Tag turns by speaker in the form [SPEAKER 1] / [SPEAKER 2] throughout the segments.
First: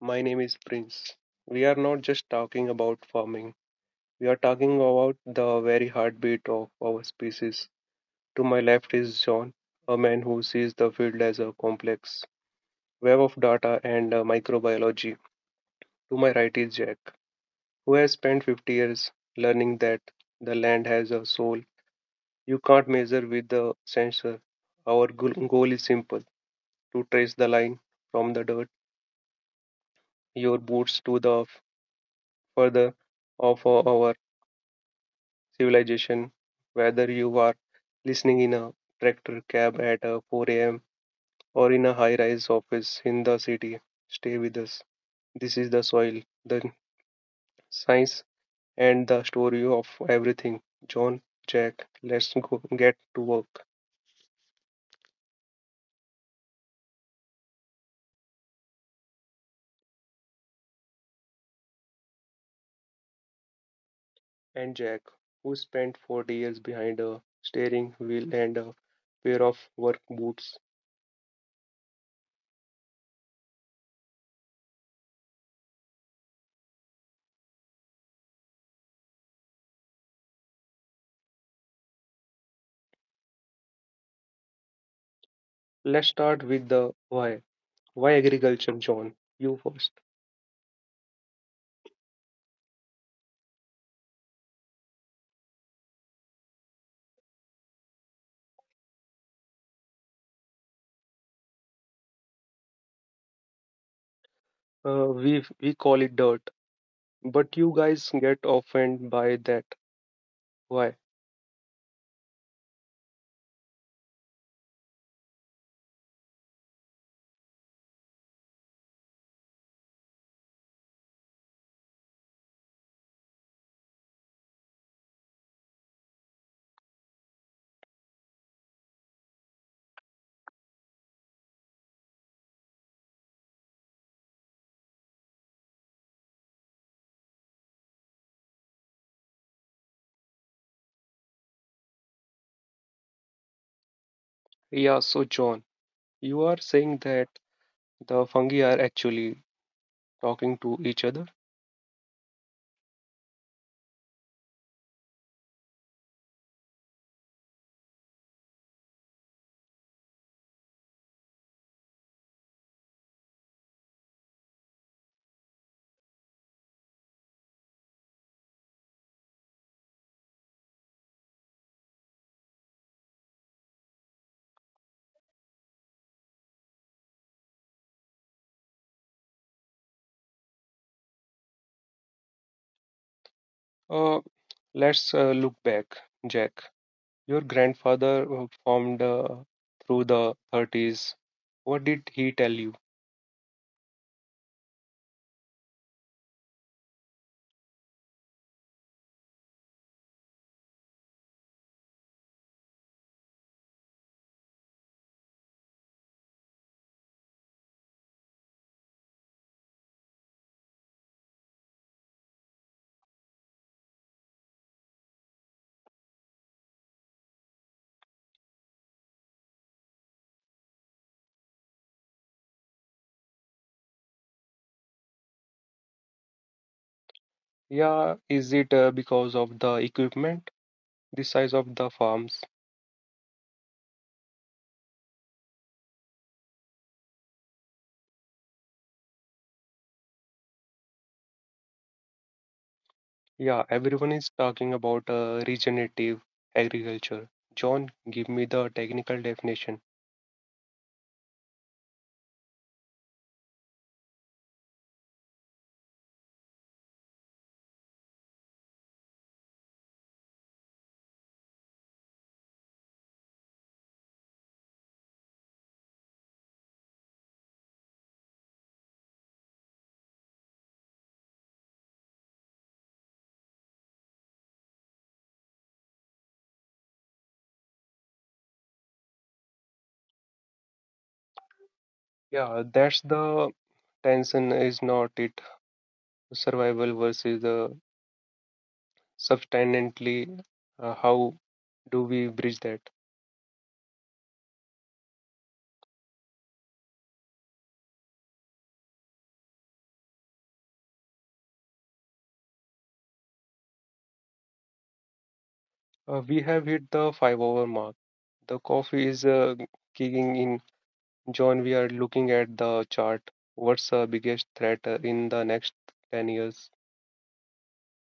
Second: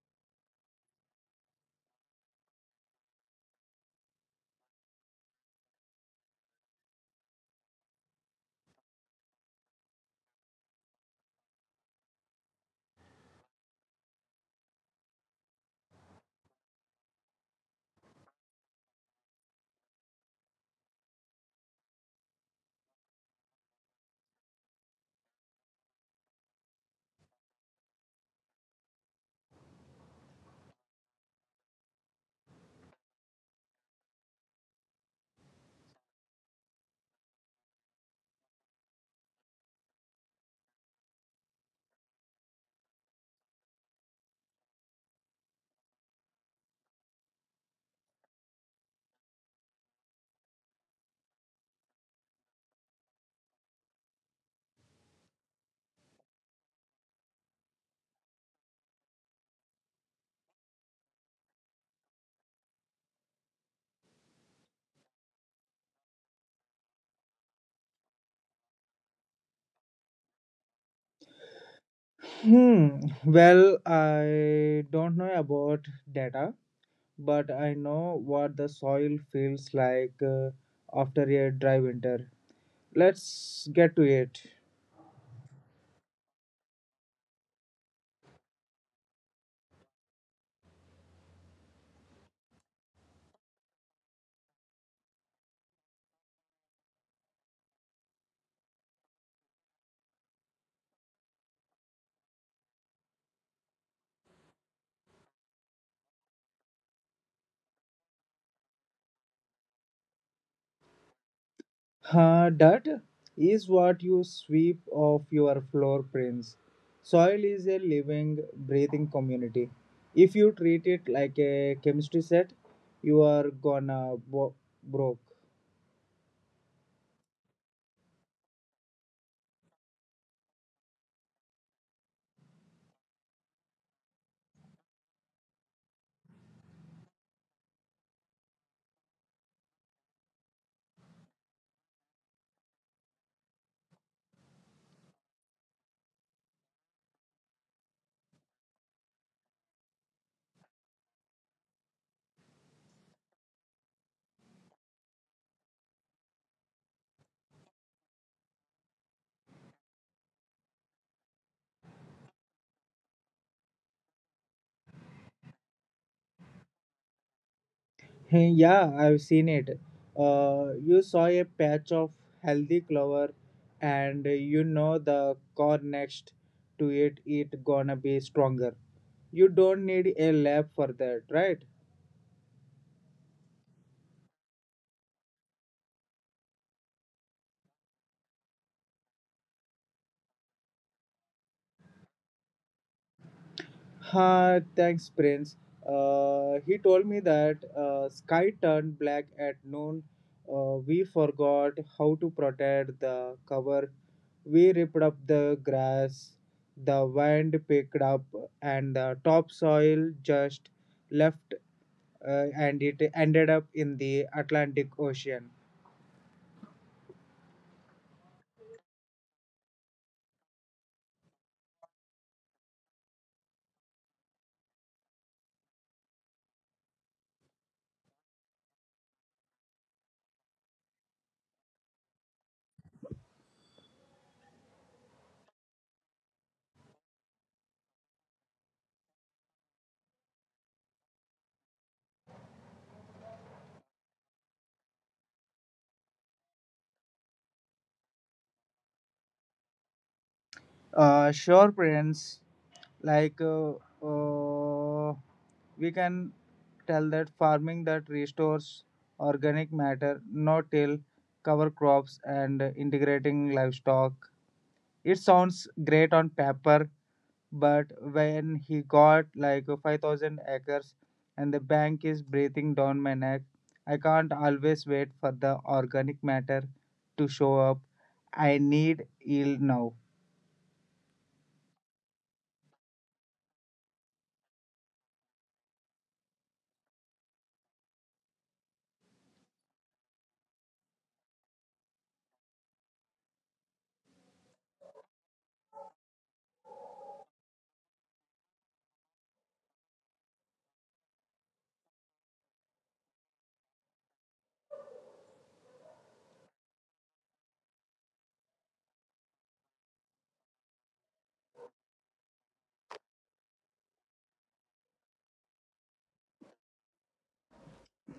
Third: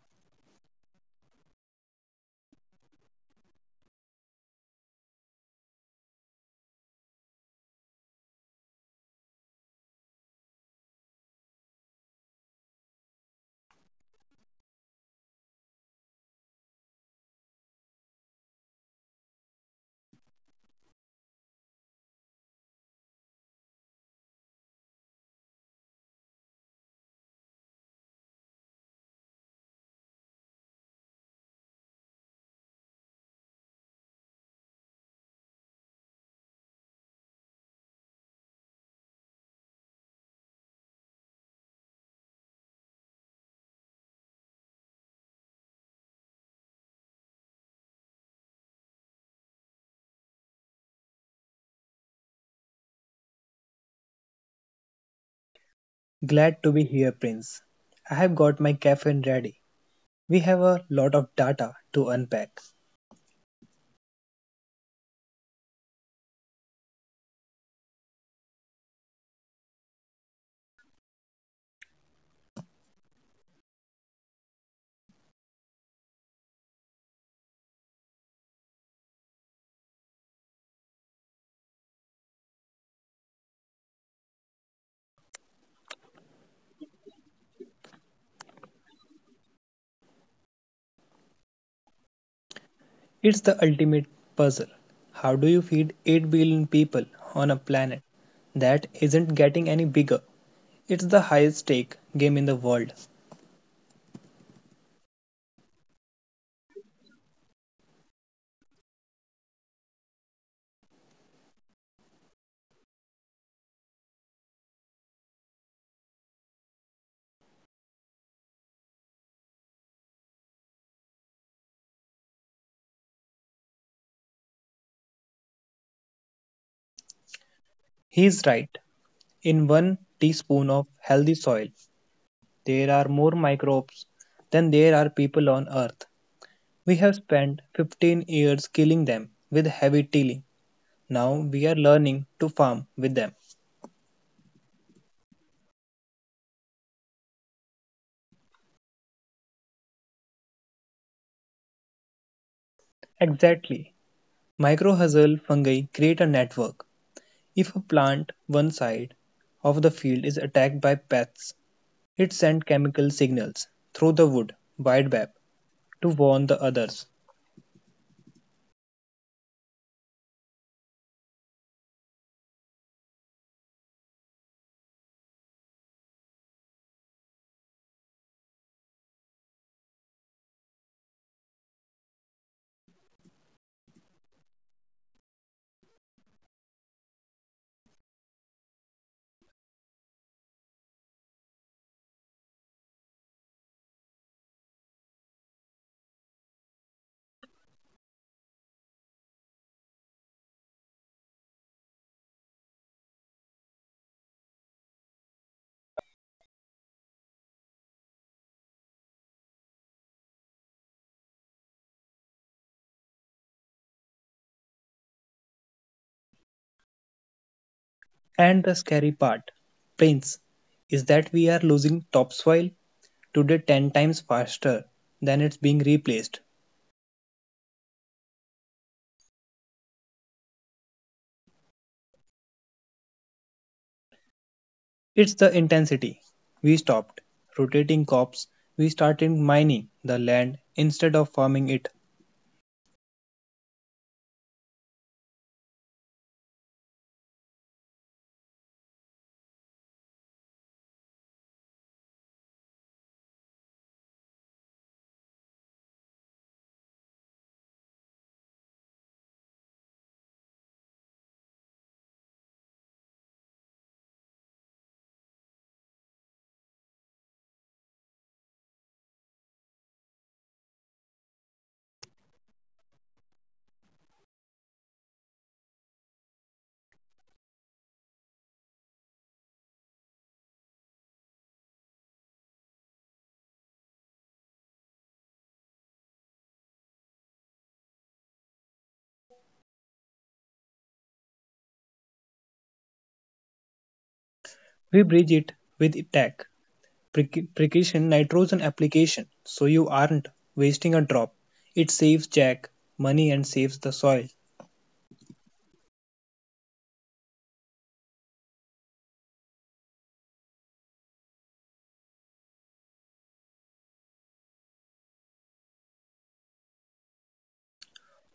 [SPEAKER 1] My name is Prince. We are not just talking about farming. We are talking about the very heartbeat of our species. To my left is John, a man who sees the field as a complex web of data and microbiology. To my right is Jack, who has spent 50 years learning that the land has a soul you can't measure with the sensor. Our goal is simple to trace the line from the dirt, your boots to the further of our civilization, whether you are listening in a tractor cab at 4 a.m. or in a high rise office in the city. Stay with us. This is the soil, the science, and the story of everything. John, Jack, let's go get to work.
[SPEAKER 2] Glad to be here, Prince. I have got my caffeine ready. We have a lot of data to unpack.
[SPEAKER 1] And Jack, who spent 40 years behind a steering wheel and a pair of work boots.
[SPEAKER 3] Hmm. Well, I don't know about data, but I know what the soil feels like after a dry winter. Let's get to it.
[SPEAKER 1] Let's start with the why. Why agriculture, John? You first.
[SPEAKER 2] It's the ultimate puzzle. How do you feed 8 billion people on a planet that isn't getting any bigger? It's the highest stake game in the world.
[SPEAKER 1] Uh, we we call it dirt, but you guys get offended by that. Why?
[SPEAKER 3] Dirt is what you sweep off your floor prints. Soil is a living, breathing community. If you treat it like a chemistry set, you are gonna broke.
[SPEAKER 2] He's right. In one teaspoon of healthy soil, there are more microbes than there are people on Earth. We have spent 15 years killing them with heavy tilling. Now we are learning to farm with them.
[SPEAKER 1] Yeah, so John, you are saying that the fungi are actually talking to each other?
[SPEAKER 2] Exactly. Mycorrhizal fungi create a network. If a plant one side of the field is attacked by pests, it sends chemical signals through the wood wide to warn the others.
[SPEAKER 3] Yeah, I've seen it. You saw a patch of healthy clover, and you know the corn next to it, gonna be stronger. You don't need a lab for that, right?
[SPEAKER 1] Uh, let's look back, Jack. Your grandfather formed through the 30s. What did he tell you?
[SPEAKER 3] Ha, thanks, Prince. He told me that sky turned black at noon. We forgot how to protect the cover. We ripped up the grass. The wind picked up, and the topsoil just left, and it ended up in the Atlantic Ocean.
[SPEAKER 2] And the scary part, Prince, is that we are losing topsoil today 10 times faster than it's being replaced.
[SPEAKER 1] Yeah, is it because of the equipment, the size of the farms?
[SPEAKER 2] It's the intensity. We stopped rotating crops. We started mining the land instead of farming it.
[SPEAKER 1] Yeah, everyone is talking about regenerative agriculture. John, give me the technical definition.
[SPEAKER 3] Sure, parents. Like uh, uh, we can tell that farming that restores organic matter, no-till, cover crops, and integrating livestock. It sounds great on paper, but when he got like 5,000 acres, and the bank is breathing down my neck, I can't always wait for the organic matter to show up. I need yield now.
[SPEAKER 1] Yeah, that's the tension, is not it? Survival versus the substantially. How do we bridge that?
[SPEAKER 2] We bridge it with tech, precaution nitrogen application, so you aren't wasting a drop. It saves Jack money and saves the soil.
[SPEAKER 1] We have hit the five-hour mark. The coffee is kicking in. John, we are looking at the chart. What's the biggest threat in the next 10 years?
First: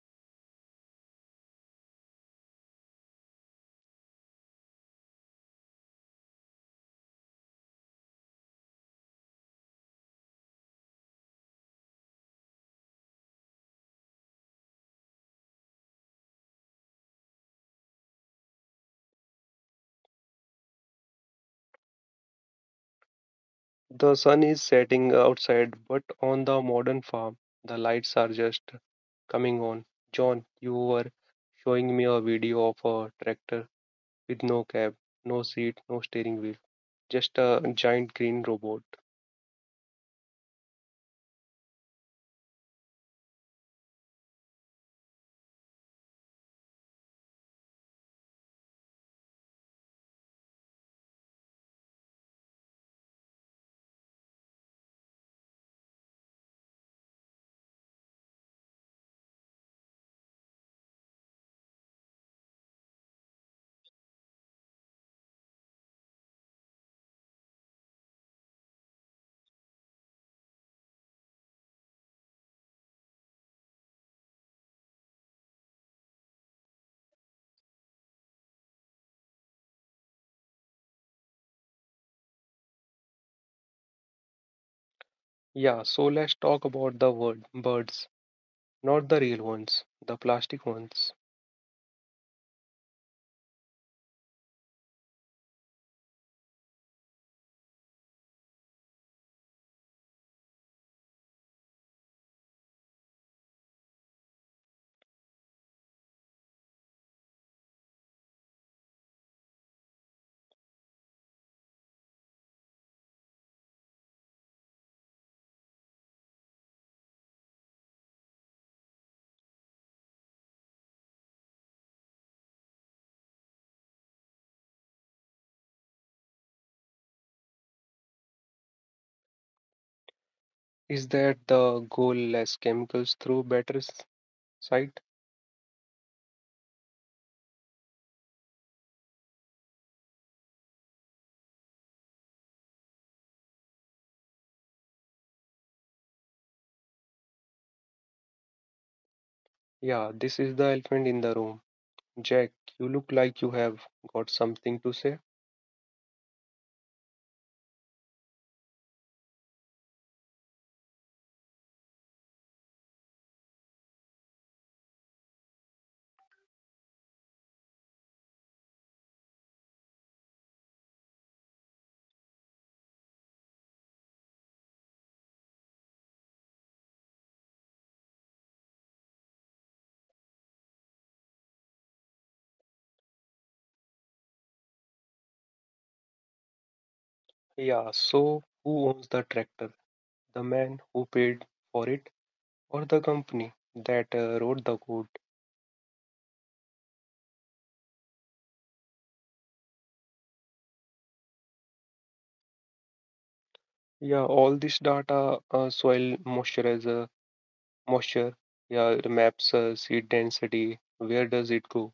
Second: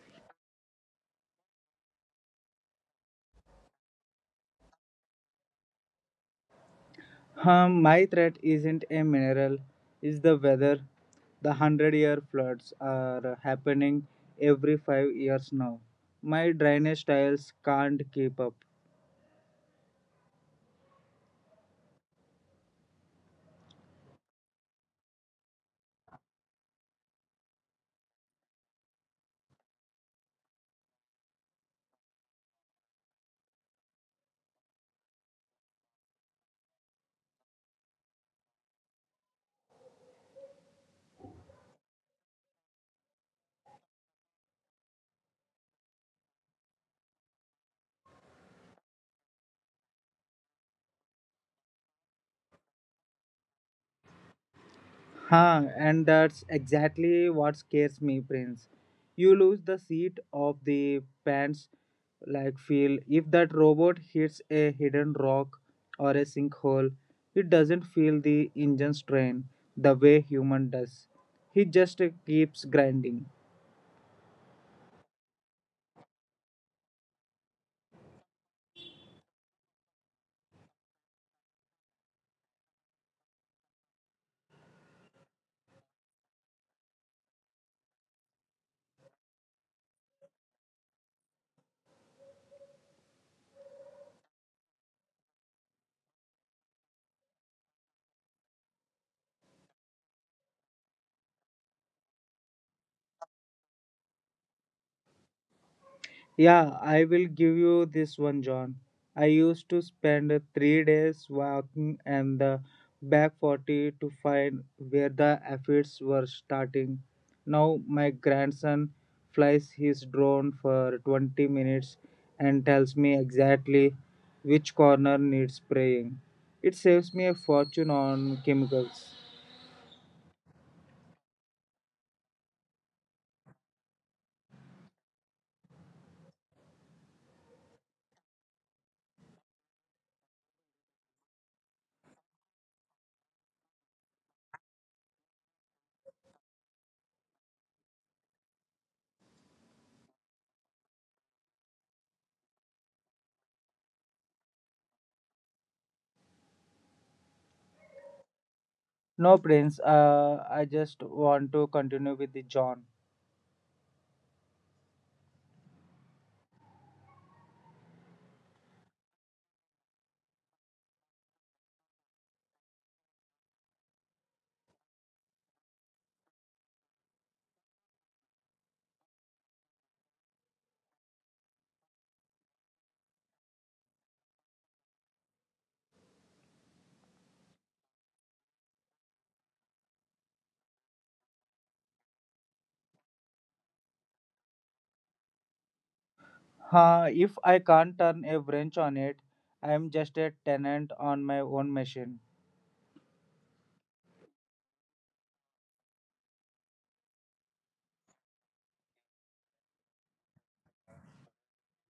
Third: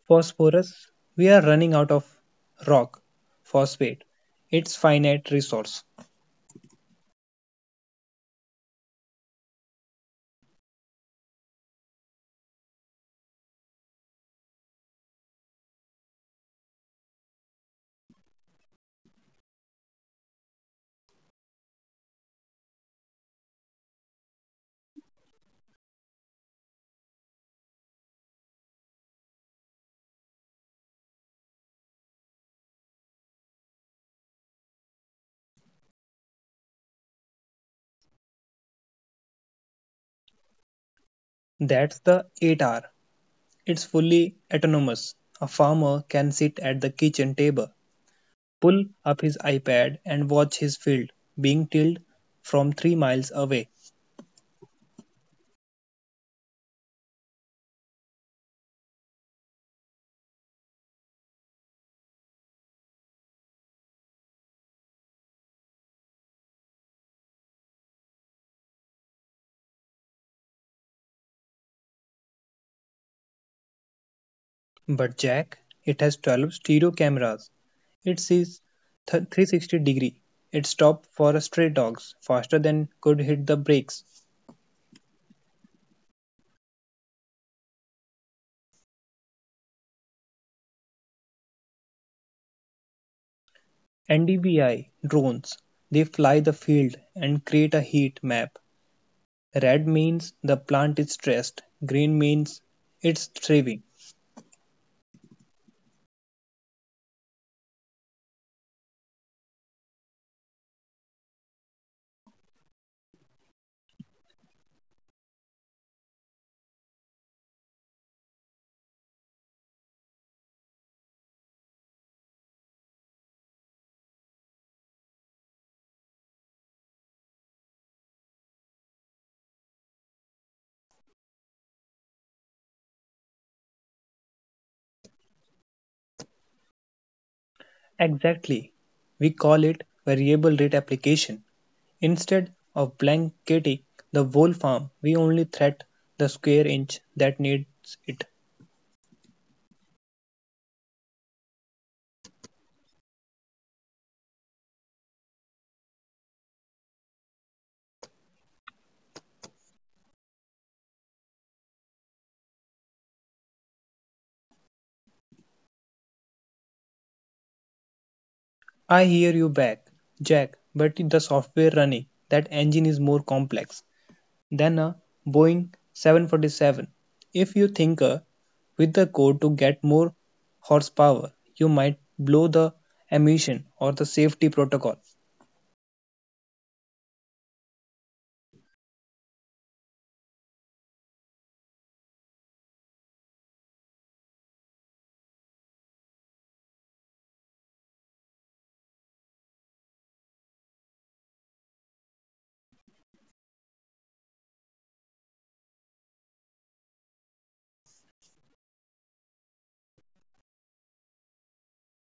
[SPEAKER 2] Phosphorus. We are running out of rock phosphate. It's finite resource.
[SPEAKER 3] My threat isn't a mineral, it's the weather. The hundred-year floods are happening every 5 years now. My drainage tiles can't keep up.
[SPEAKER 1] The sun is setting outside, but on the modern farm, the lights are just coming on. John, you were showing me a video of a tractor with no cab, no seat, no steering wheel, just a giant green robot.
[SPEAKER 2] That's the 8R. It's fully autonomous. A farmer can sit at the kitchen table, pull up his iPad and watch his field being tilled from 3 miles away.
[SPEAKER 3] Huh, and that's exactly what scares me, Prince. You lose the seat of the pants like feel. If that robot hits a hidden rock or a sinkhole, it doesn't feel the engine strain the way human does. He just keeps grinding.
[SPEAKER 2] But Jack, it has 12 stereo cameras. It sees 360 degree. It stopped for a stray dogs faster than could hit the brakes.
[SPEAKER 1] Yeah, so let's talk about the word birds, not the real ones, the plastic ones.
[SPEAKER 2] NDVI drones, they fly the field and create a heat map. Red means the plant is stressed, green means it's thriving.
[SPEAKER 3] Yeah, I will give you this one, John. I used to spend 3 days walking and the back 40 to find where the aphids were starting. Now my grandson flies his drone for 20 minutes and tells me exactly which corner needs spraying. It saves me a fortune on chemicals.
[SPEAKER 1] Is that the goal less chemicals through better sight?
[SPEAKER 2] Exactly. We call it variable rate application. Instead of blanketing the whole farm, we only threat the square inch that needs it.
[SPEAKER 1] Yeah, this is the elephant in the room. Jack, you look like you have got something to say.
[SPEAKER 3] No, Prince, I just want to continue with the John.
[SPEAKER 2] I hear you back, Jack, but the software running that engine is more complex than a Boeing 747. If you tinker with the code to get more horsepower, you might blow the emission or the safety protocol.
[SPEAKER 1] Yeah, so who owns the tractor? The man who paid for it or the company that wrote the code?
[SPEAKER 3] Huh, if I can't turn a wrench on it, I am just a tenant on my own machine.
[SPEAKER 1] Yeah, all this data, soil moisturizer, moisture, yeah, the maps, seed density, where does it go?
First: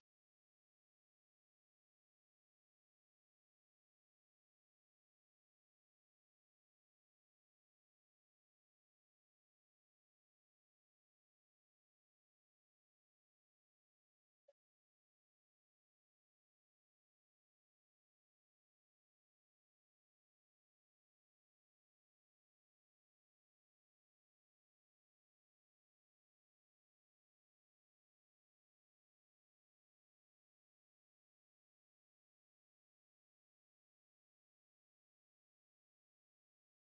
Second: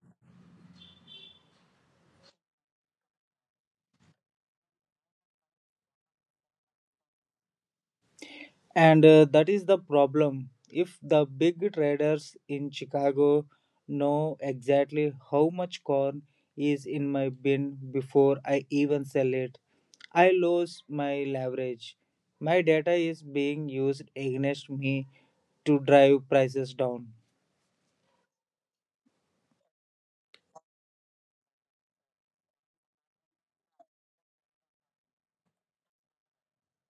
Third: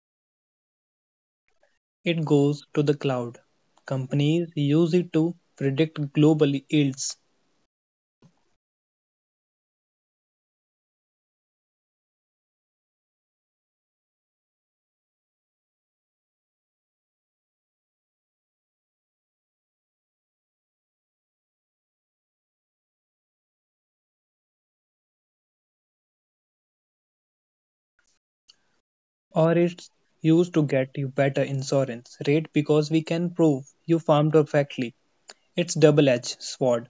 [SPEAKER 2] It goes to the cloud. Companies use it to predict global yields.
[SPEAKER 3] And that is the problem. If the big traders in Chicago know exactly how much corn is in my bin before I even sell it, I lose my leverage. My data is being used against me to drive prices down.
[SPEAKER 2] Or it's used to get you better insurance rate because we can prove you farmed perfectly. It's double-edged sword.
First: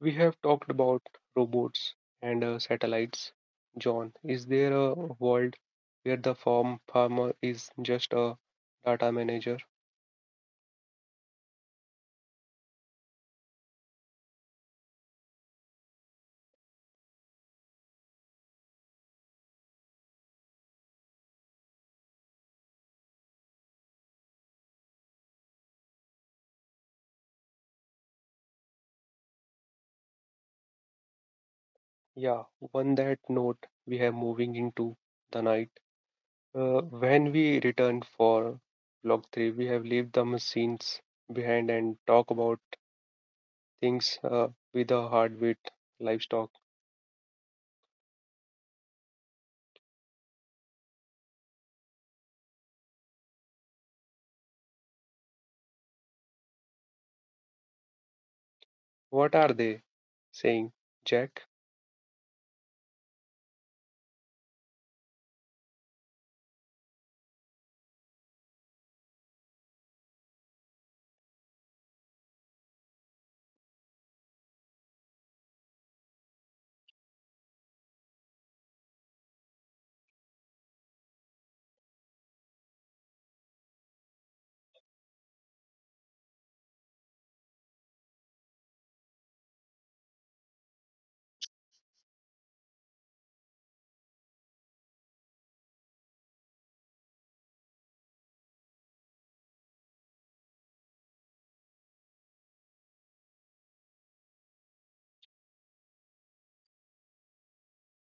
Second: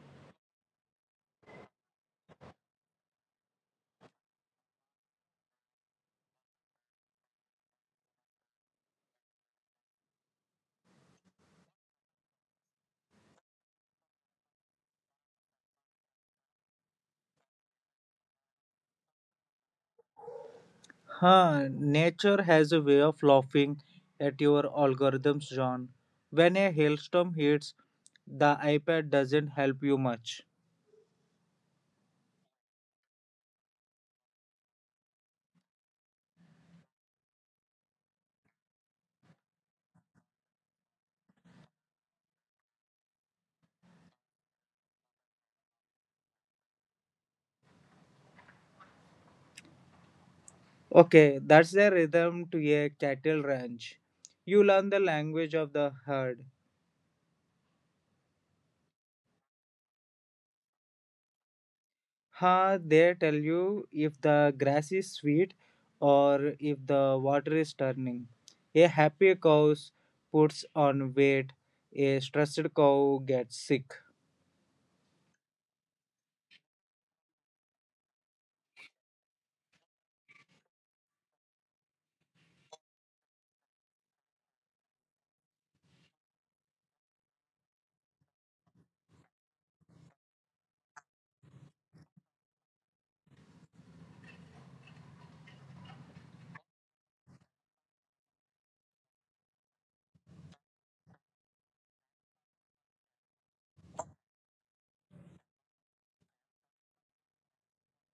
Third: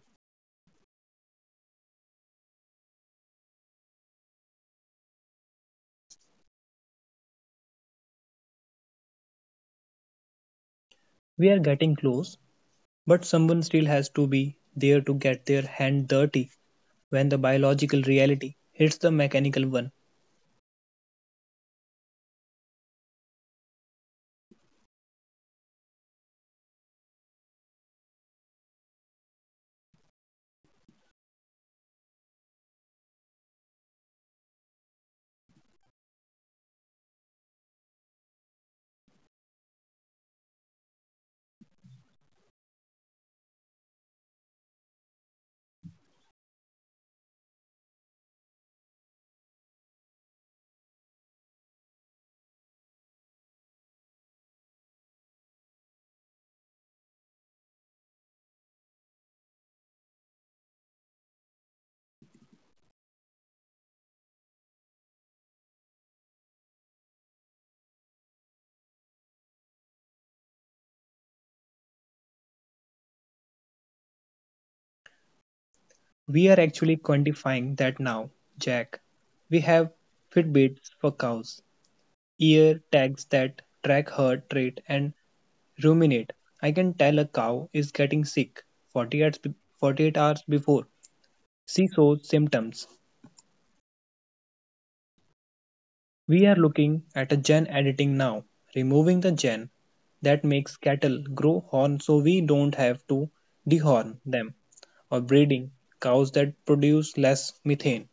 [SPEAKER 1] We have talked about robots and satellites. John, is there a world where the farmer is just a data manager?
[SPEAKER 2] We are getting close, but someone still has to be there to get their hand dirty when the biological reality hits the mechanical one.
[SPEAKER 3] Huh, nature has a way of laughing at your algorithms, John. When a hailstorm hits, the iPad doesn't help you much.
[SPEAKER 1] Yeah, one that note we have moving into the night. When we return for Block 3, we have left the machines behind and talk about things with a heartbeat livestock.
[SPEAKER 3] Okay, that's the rhythm to a cattle ranch. You learn the language of the herd.
[SPEAKER 1] What are they saying, Jack?
[SPEAKER 3] Huh, they tell you if the grass is sweet or if the water is turning. A happy cow puts on weight, a stressed cow gets sick.
[SPEAKER 2] We are actually quantifying that now, Jack. We have Fitbits for cows, ear tags that track heart rate and ruminate. I can tell a cow is getting sick 48 hours, 48 hours before she shows symptoms. We are looking at a gene editing now, removing the gene that makes cattle grow horn so we don't have to dehorn them, or breeding cows that produce less methane.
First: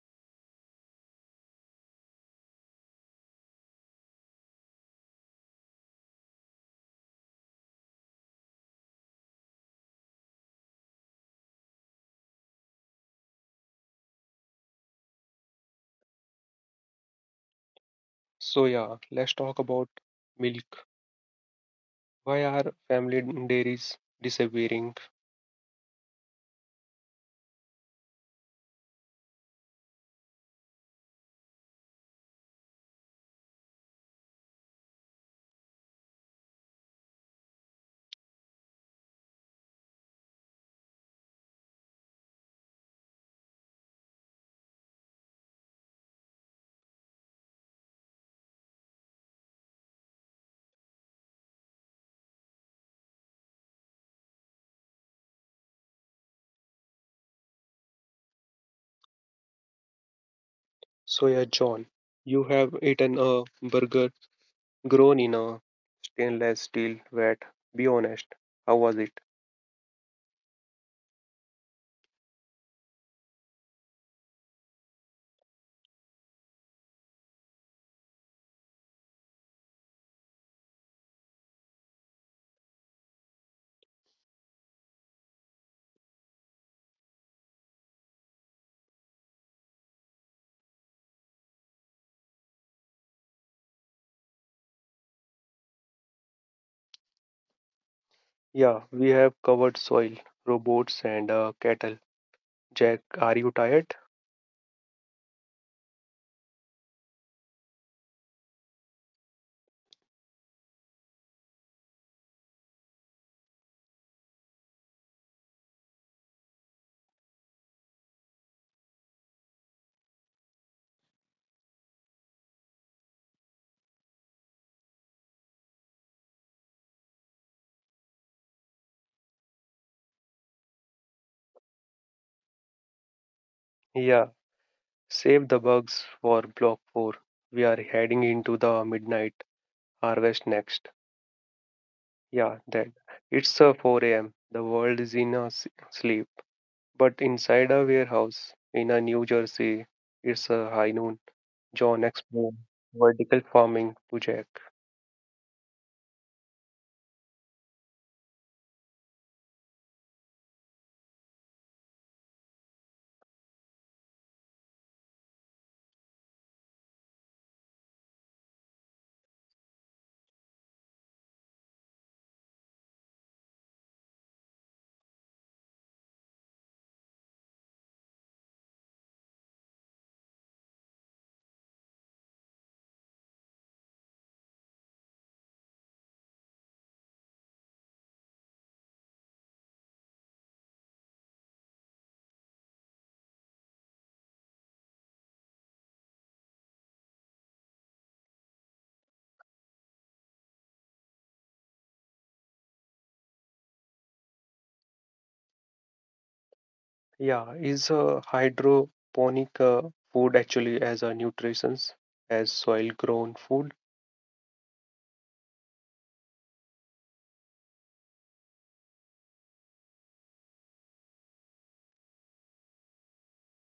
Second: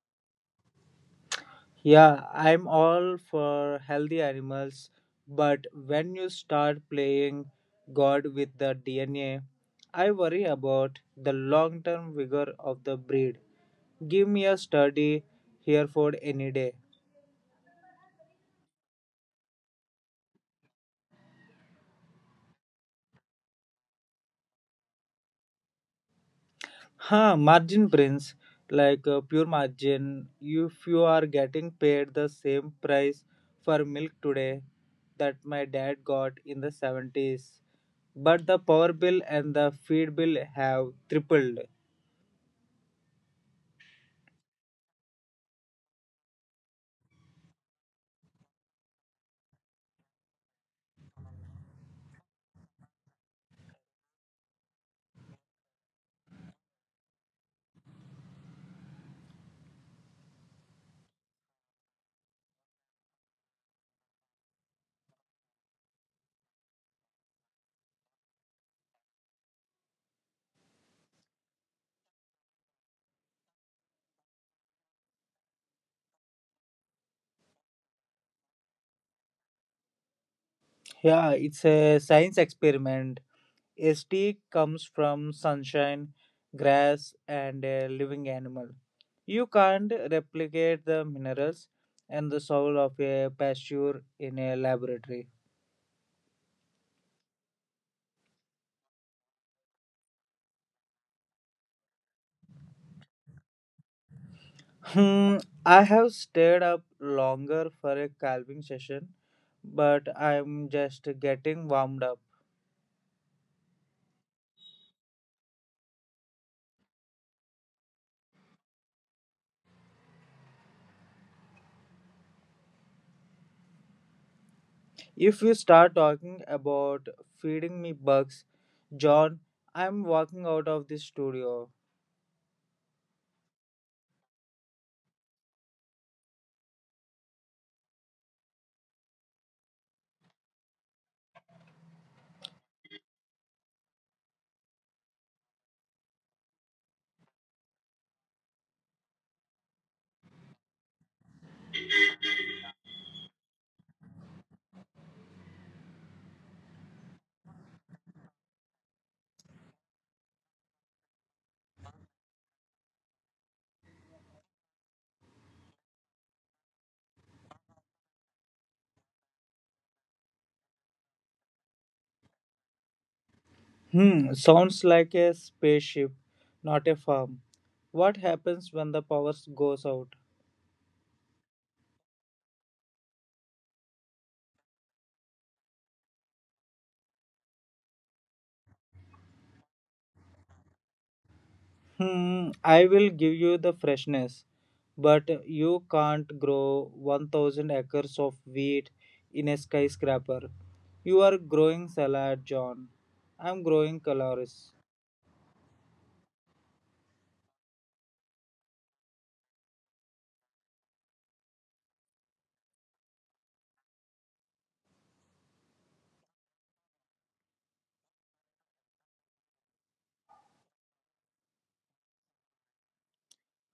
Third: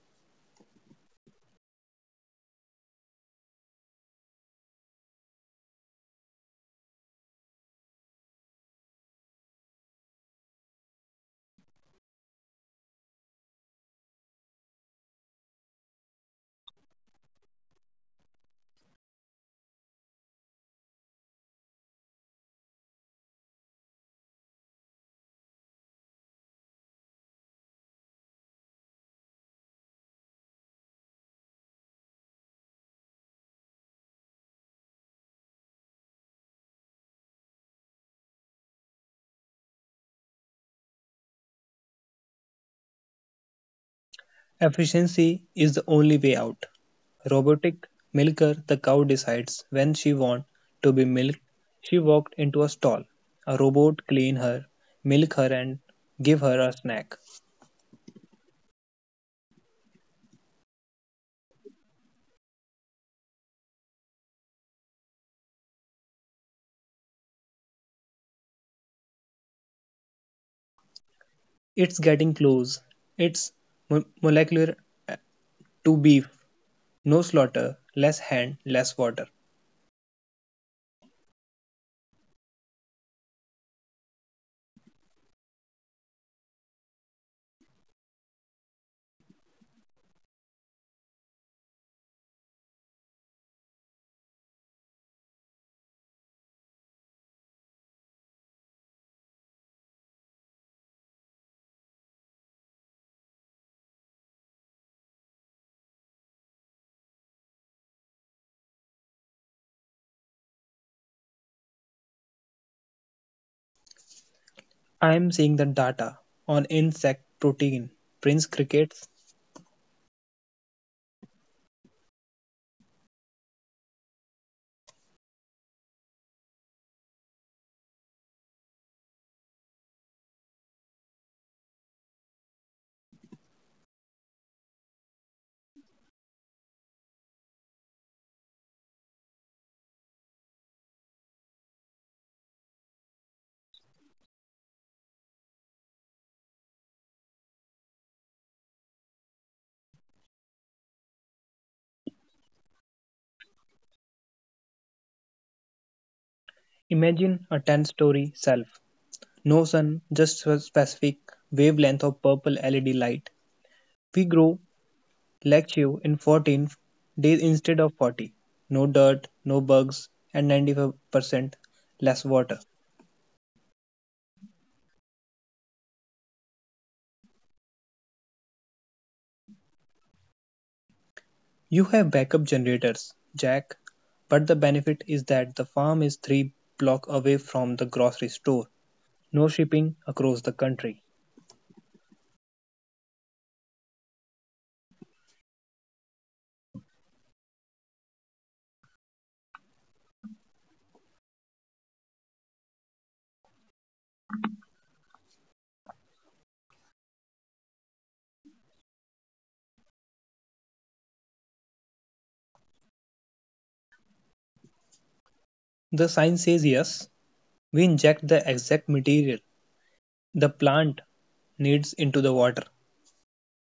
[SPEAKER 3] Yeah, I'm all for healthy animals, but when you start playing God with the DNA, I worry about the long term vigor of the breed. Give me a sturdy Hereford any day.
[SPEAKER 1] So, yeah, let's talk about milk. Why are family dairies disappearing?
[SPEAKER 3] Huh, margin prince, pure margin, if you are getting paid the same price for milk today that my dad got in the 70s, but the power bill and the feed bill have tripled.
[SPEAKER 2] Efficiency is the only way out. Robotic milker, the cow decides when she wants to be milked. She walked into a stall. A robot clean her, milk her and give her a snack.
[SPEAKER 1] So, yeah, John, you have eaten a burger grown in a stainless steel vat. Be honest, how was it?
[SPEAKER 2] It's getting close. It's molecular to beef, no slaughter, less hand, less water.
[SPEAKER 3] Yeah, it's a science experiment. A ST comes from sunshine, grass, and a living animal. You can't replicate the minerals and the soul of a pasture in a laboratory.
[SPEAKER 1] Yeah, we have covered soil, robots, and cattle. Jack, are you tired?
[SPEAKER 3] Hmm, I have stayed up longer for a calving session, but I'm just getting warmed up.
[SPEAKER 2] I am seeing the data on insect protein. Prince crickets,
[SPEAKER 3] If you start talking about feeding me bugs, John, I'm walking out of this studio.
[SPEAKER 1] Yeah, save the bugs for block 4. We are heading into the midnight harvest next. Yeah, that. It's 4 am. The world is in a sleep. But inside a warehouse in a New Jersey, it's a high noon. John explained vertical farming to Jack.
[SPEAKER 2] imagine a 10-story self. No sun, just a specific wavelength of purple LED light. We grow lectio in 14 days instead of 40. No dirt, no bugs, and 95% less water.
[SPEAKER 3] Hmm, sounds like a spaceship, not a farm. What happens when the power goes out?
[SPEAKER 2] You have backup generators, Jack, but the benefit is that the farm is three blocks away from the grocery store. No shipping across the country.
[SPEAKER 3] Hmm, I will give you the freshness, but you can't grow 1000 acres of wheat in a skyscraper. You are growing salad, John. I'm growing colors.
[SPEAKER 1] Yeah, is hydroponic food actually as a nutrition as soil grown food?
[SPEAKER 2] The sign says yes, we inject the exact material the plant needs into the water.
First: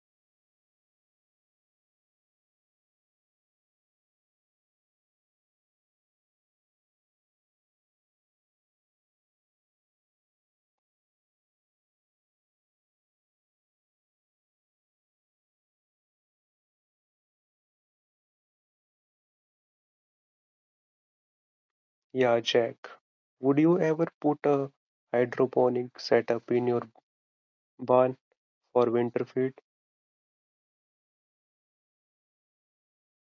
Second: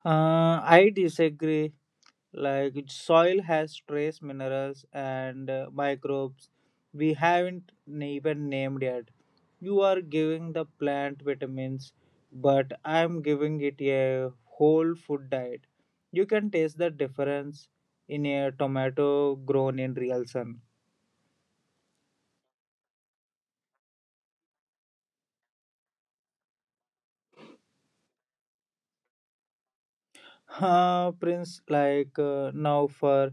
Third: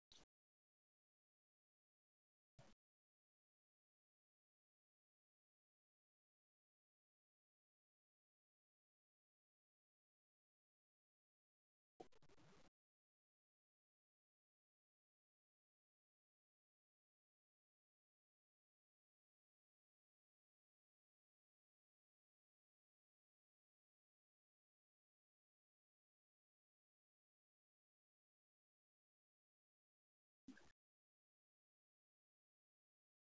[SPEAKER 3] I disagree. Like soil has trace minerals and microbes we haven't even named yet. You are giving the plant vitamins, but I am giving it a whole food diet. You can taste the difference in a tomato grown in real sun.
[SPEAKER 1] Yeah, Jack. Would you ever put a hydroponic setup in your barn for winter feed?
[SPEAKER 3] Huh, Prince, now for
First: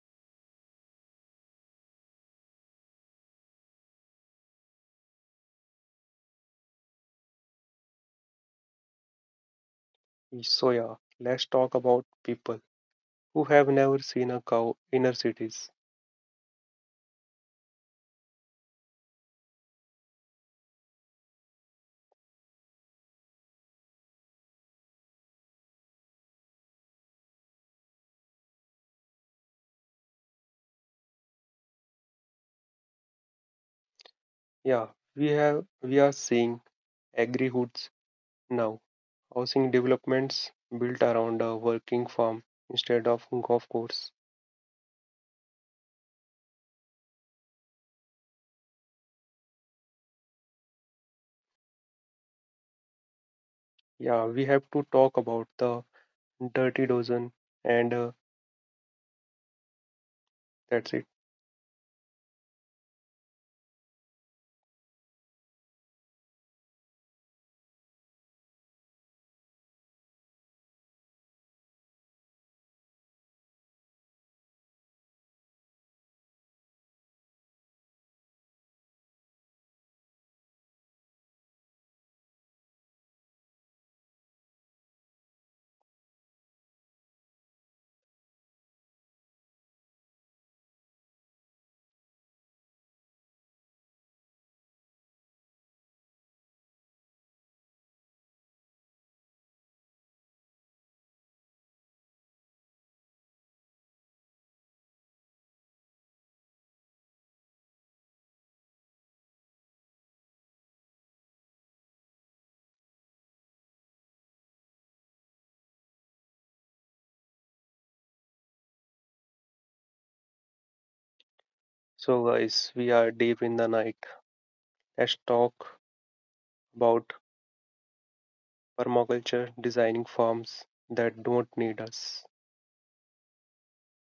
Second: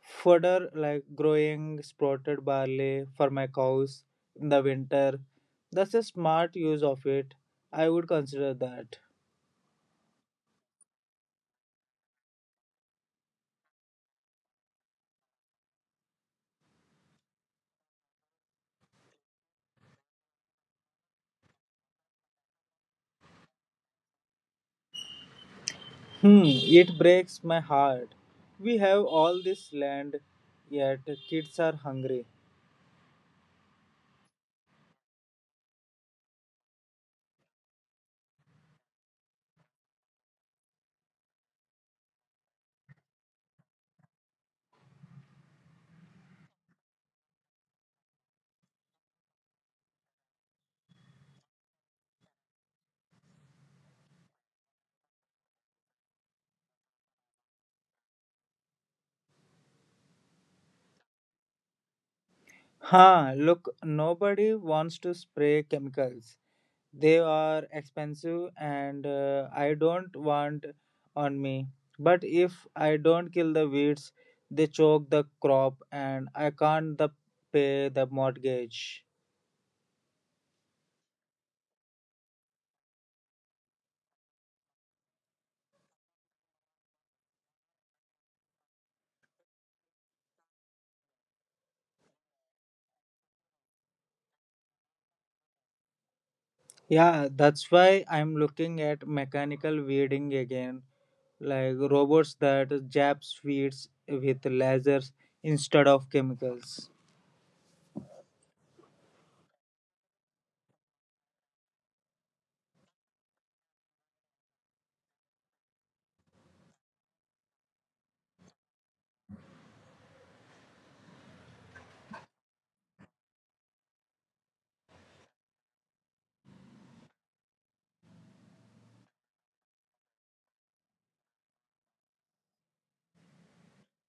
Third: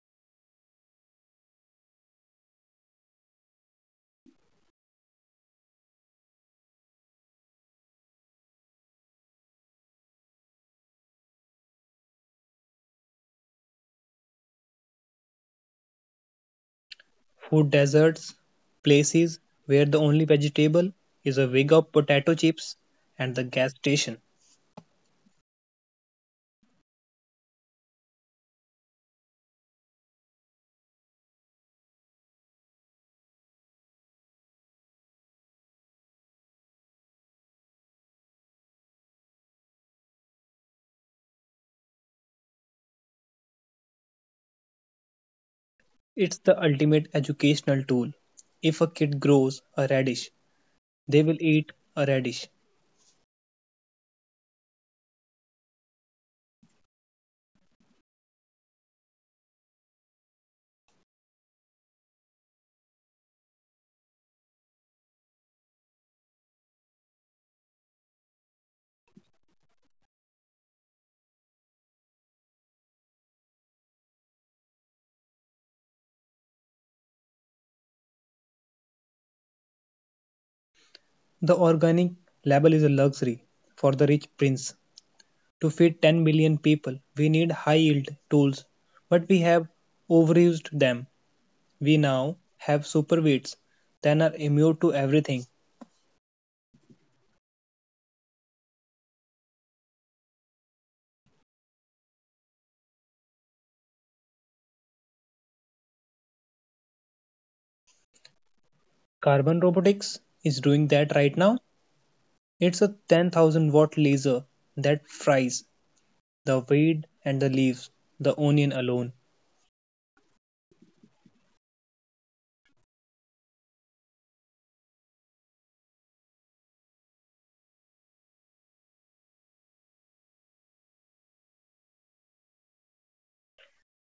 [SPEAKER 3] further, like growing sprouted barley for my cows in the winter. That's a smart use of it. I would consider that.
[SPEAKER 1] So yeah, let's talk about people who have never seen a cow in our cities.
[SPEAKER 2] Food deserts, places where the only vegetable is a wig of potato chips and the gas station.
[SPEAKER 3] Hmm, it breaks my heart. We have all this land, yet kids are hungry.
[SPEAKER 1] Yeah, we are seeing agri hoods now, housing developments built around a working farm instead of golf course.
[SPEAKER 2] It's the ultimate educational tool. If a kid grows a radish, they will eat a radish.
[SPEAKER 1] Yeah, we have to talk about the dirty dozen and that's it.
[SPEAKER 3] Huh, look, nobody wants to spray chemicals. They are expensive and I don't want on me. But if I don't kill the weeds, they choke the crop and I can't the pay the mortgage.
[SPEAKER 2] The organic label is a luxury for the rich prince. To feed 10 million people, we need high yield tools, but we have overused them. We now have superweights that are immune to everything.
[SPEAKER 3] Yeah, that's why I'm looking at mechanical weeding again, like robots that jab weeds with lasers instead of chemicals.
[SPEAKER 2] Carbon Robotics is doing that right now. It's a 10,000 watt laser that fries the weed and the leaves, the onion alone.
[SPEAKER 1] So guys, we are deep in the night. Let's talk about permaculture, designing farms that don't need us.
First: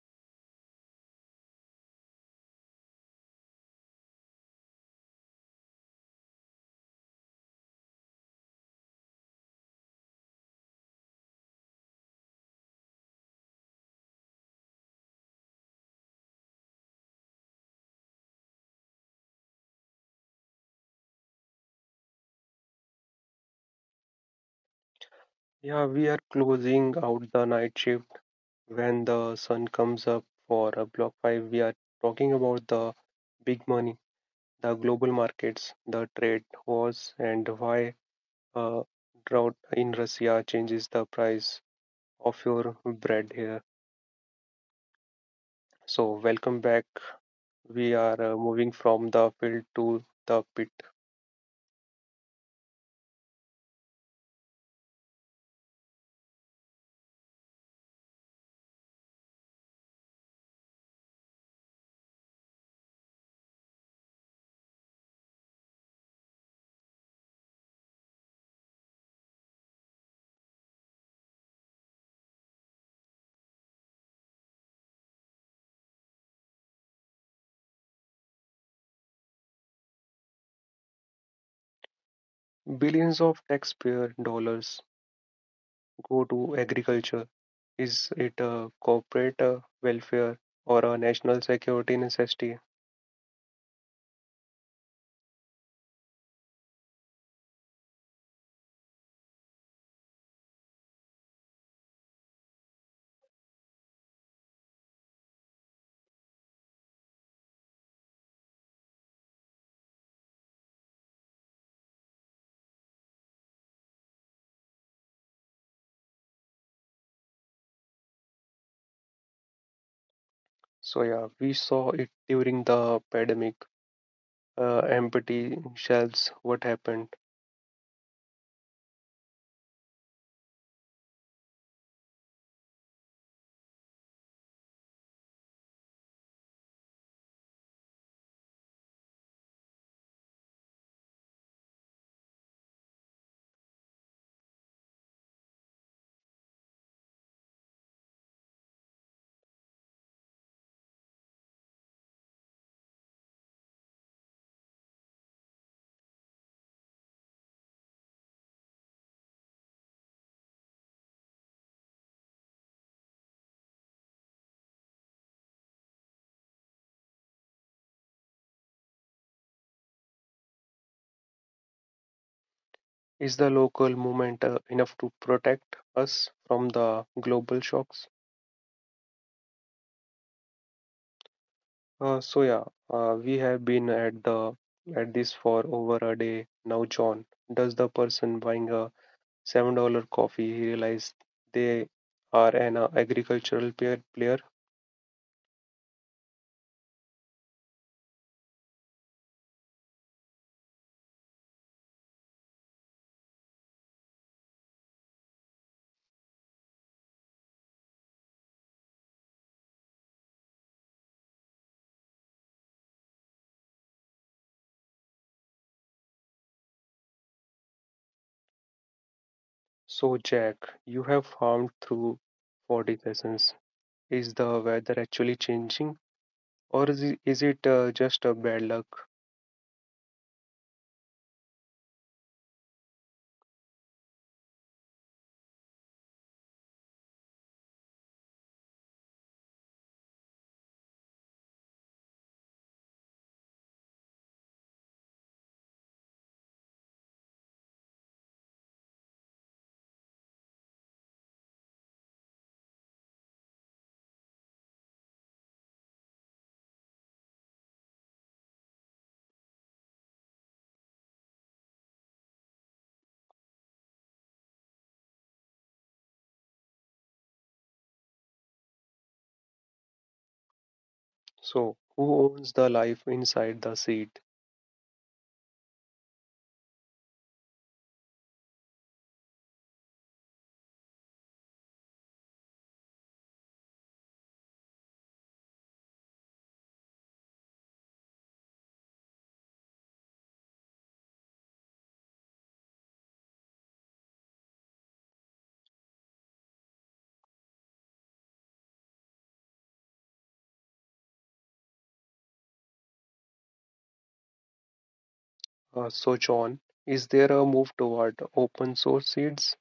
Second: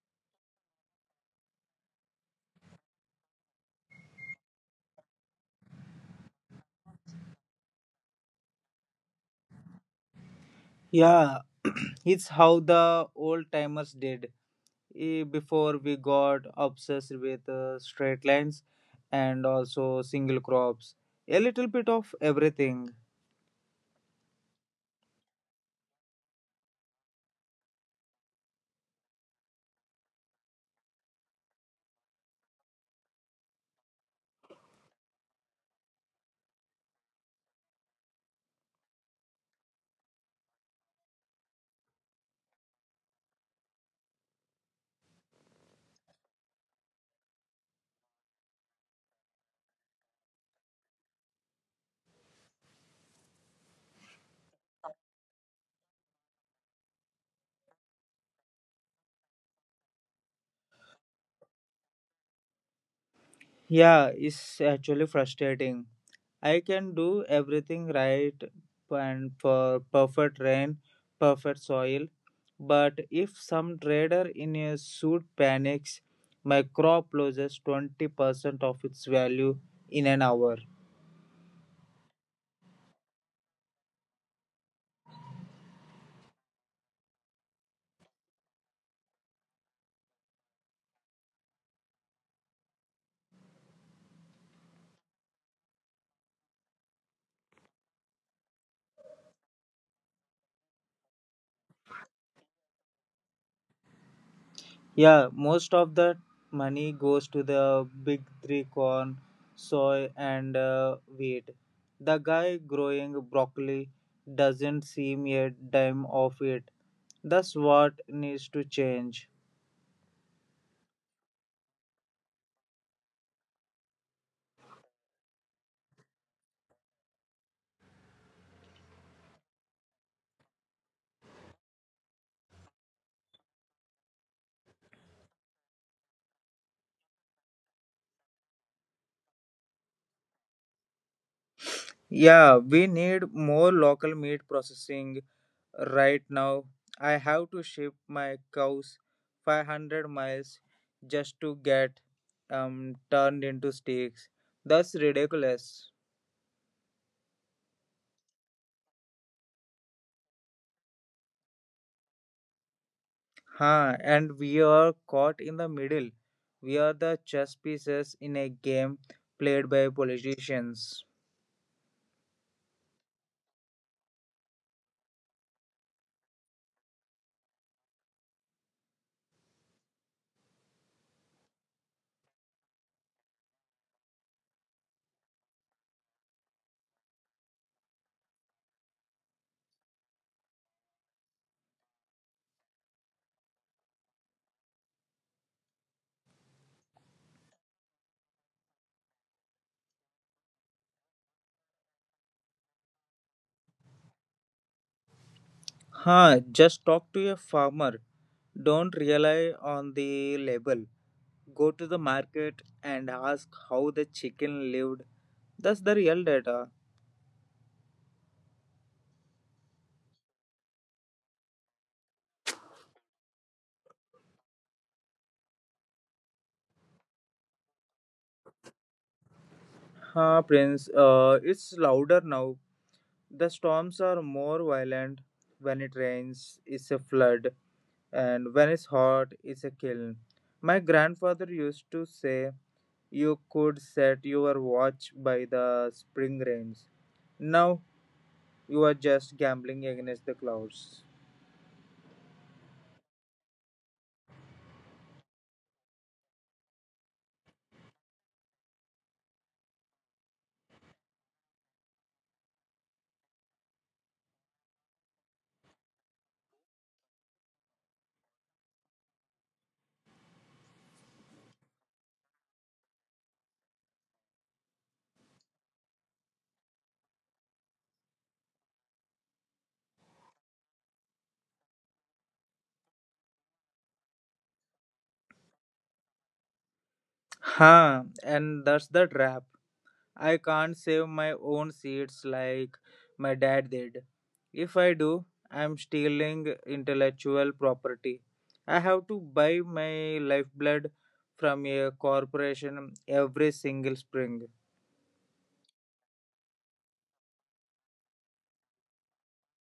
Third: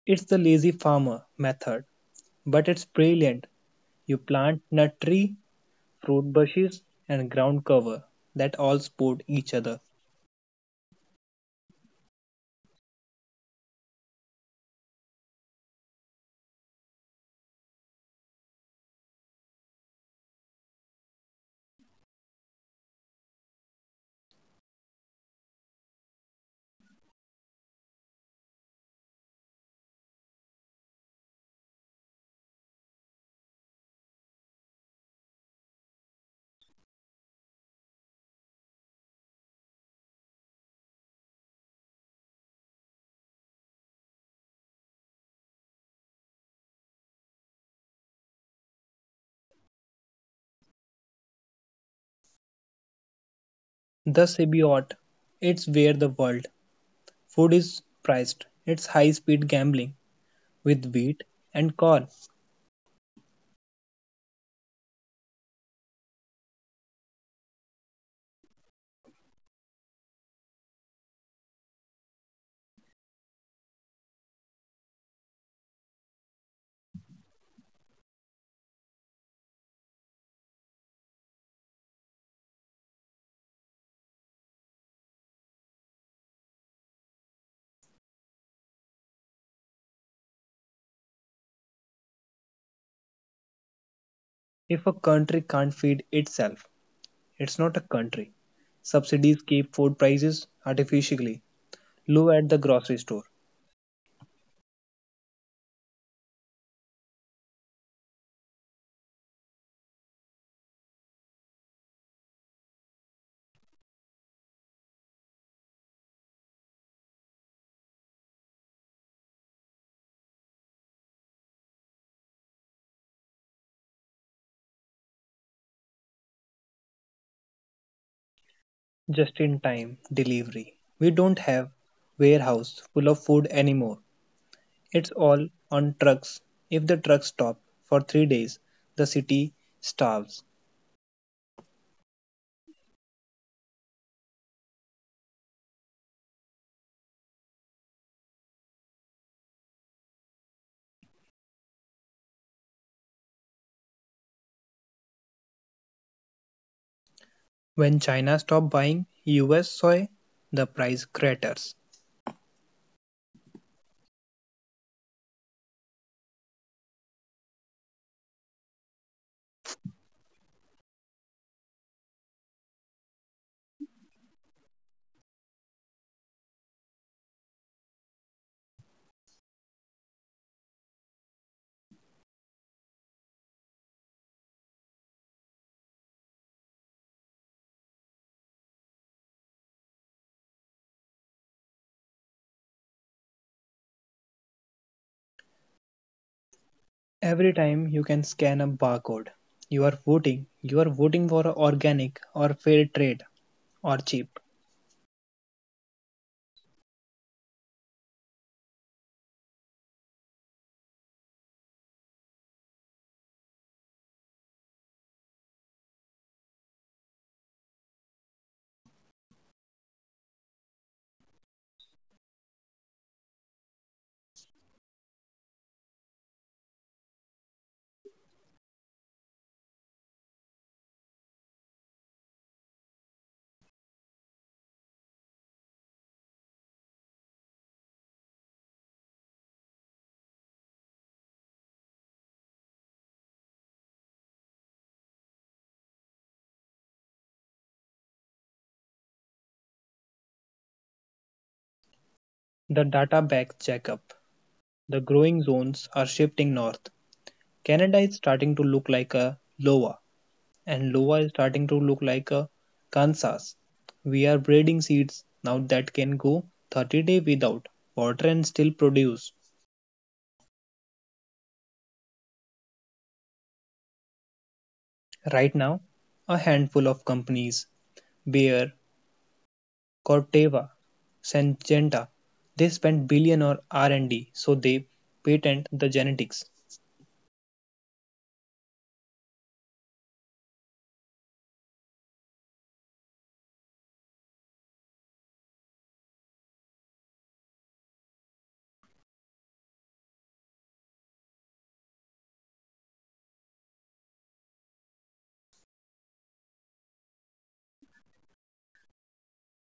[SPEAKER 2] It's the lazy farmer method, but it's brilliant. You plant nut tree, fruit bushes, and ground cover that all support each other.
[SPEAKER 3] Yeah, it's how the old timers did eh, before we got obsessed with straight lines and also single crops a little bit of everything.
[SPEAKER 1] Yeah, we are closing out the night shift when the sun comes up for a block 5. We are talking about the big money, the global markets, the trade wars, and why a drought in Russia changes the price of your bread here. So, welcome back. We are moving from the field to the pit.
[SPEAKER 2] The symbiote, it's where the world food is priced. It's high speed gambling with wheat and corn.
[SPEAKER 3] Yeah, it's actually frustrating. I can do everything right and for perfect rain perfect soil, but if some trader in a suit panics my crop loses 20% of its value in an hour.
[SPEAKER 1] Billions of taxpayer dollars go to agriculture. Is it a corporate welfare or a national security necessity?
[SPEAKER 2] If a country can't feed itself, it's not a country. Subsidies keep food prices artificially low at the grocery store.
[SPEAKER 3] Yeah, most of that money goes to the big three corn, soy, and wheat. The guy growing broccoli doesn't seem a dime of it. That's what needs to change.
[SPEAKER 1] So yeah, we saw it during the pandemic. Empty shelves, what happened?
[SPEAKER 2] Just in time delivery. We don't have warehouse full of food anymore. It's all on trucks. If the trucks stop for 3 days, the city starves.
[SPEAKER 3] Yeah, we need more local meat processing right now. I have to ship my cows 500 miles just to get turned into steaks. That's ridiculous.
[SPEAKER 2] When China stopped buying US soy, the price craters.
[SPEAKER 3] Huh, and we are caught in the middle. We are the chess pieces in a game played by politicians.
[SPEAKER 1] Is the local movement enough to protect us from the global shocks? So, we have been at this for over a day now, John. Does the person buying a $7 coffee realize they are an agricultural player?
[SPEAKER 2] Every time you can scan a barcode, you are voting. You are voting for organic or fair trade. Or cheap.
[SPEAKER 3] Huh, just talk to a farmer. Don't rely on the label. Go to the market and ask how the chicken lived. That's the real data.
[SPEAKER 1] So, Jack, you have farmed through 40 seasons. Is the weather actually changing, or is it just a bad luck?
[SPEAKER 3] Huh, Prince, it's louder now. The storms are more violent. When it rains, it's a flood. And when it's hot, it's a kiln. My grandfather used to say you could set your watch by the spring rains. Now you are just gambling against the clouds.
[SPEAKER 2] The data backs Jack up. The growing zones are shifting north. Canada is starting to look like a Iowa, and Iowa is starting to look like a Kansas. We are breeding seeds now that can go 30 days without water and still produce.
[SPEAKER 1] So, who owns the life inside the seed?
[SPEAKER 2] Right now, a handful of companies, Bayer, Corteva, Syngenta, they spend billion on R&D so they patent the genetics.
[SPEAKER 3] Ha! And that's the trap. I can't save my own seeds like my dad did. If I do, I'm stealing intellectual property. I have to buy my lifeblood from a corporation every single spring.
[SPEAKER 1] So, John, is there a move toward open source seeds?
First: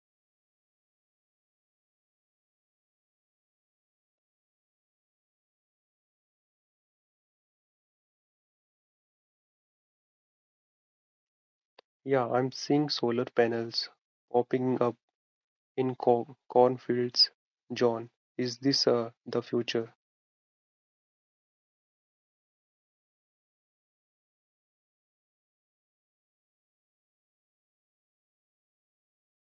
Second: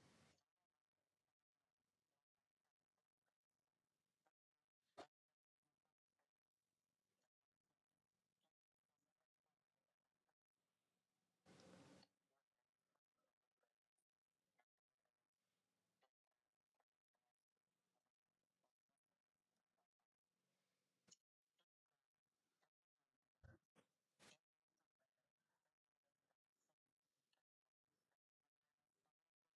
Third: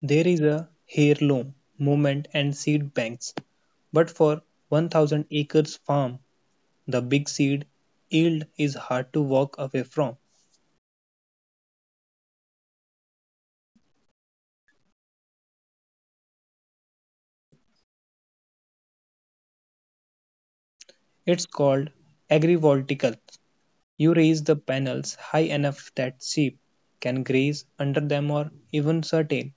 [SPEAKER 2] There is a heirloom movement and seed banks, but for 1,000 acres farm, the big seed yield is hard to walk away from.
[SPEAKER 1] Yeah, I'm seeing solar panels popping up in cornfields. John, is this the future?
[SPEAKER 2] It's called agrivoltaic. You raise the panels high enough that sheep can graze under them or even certain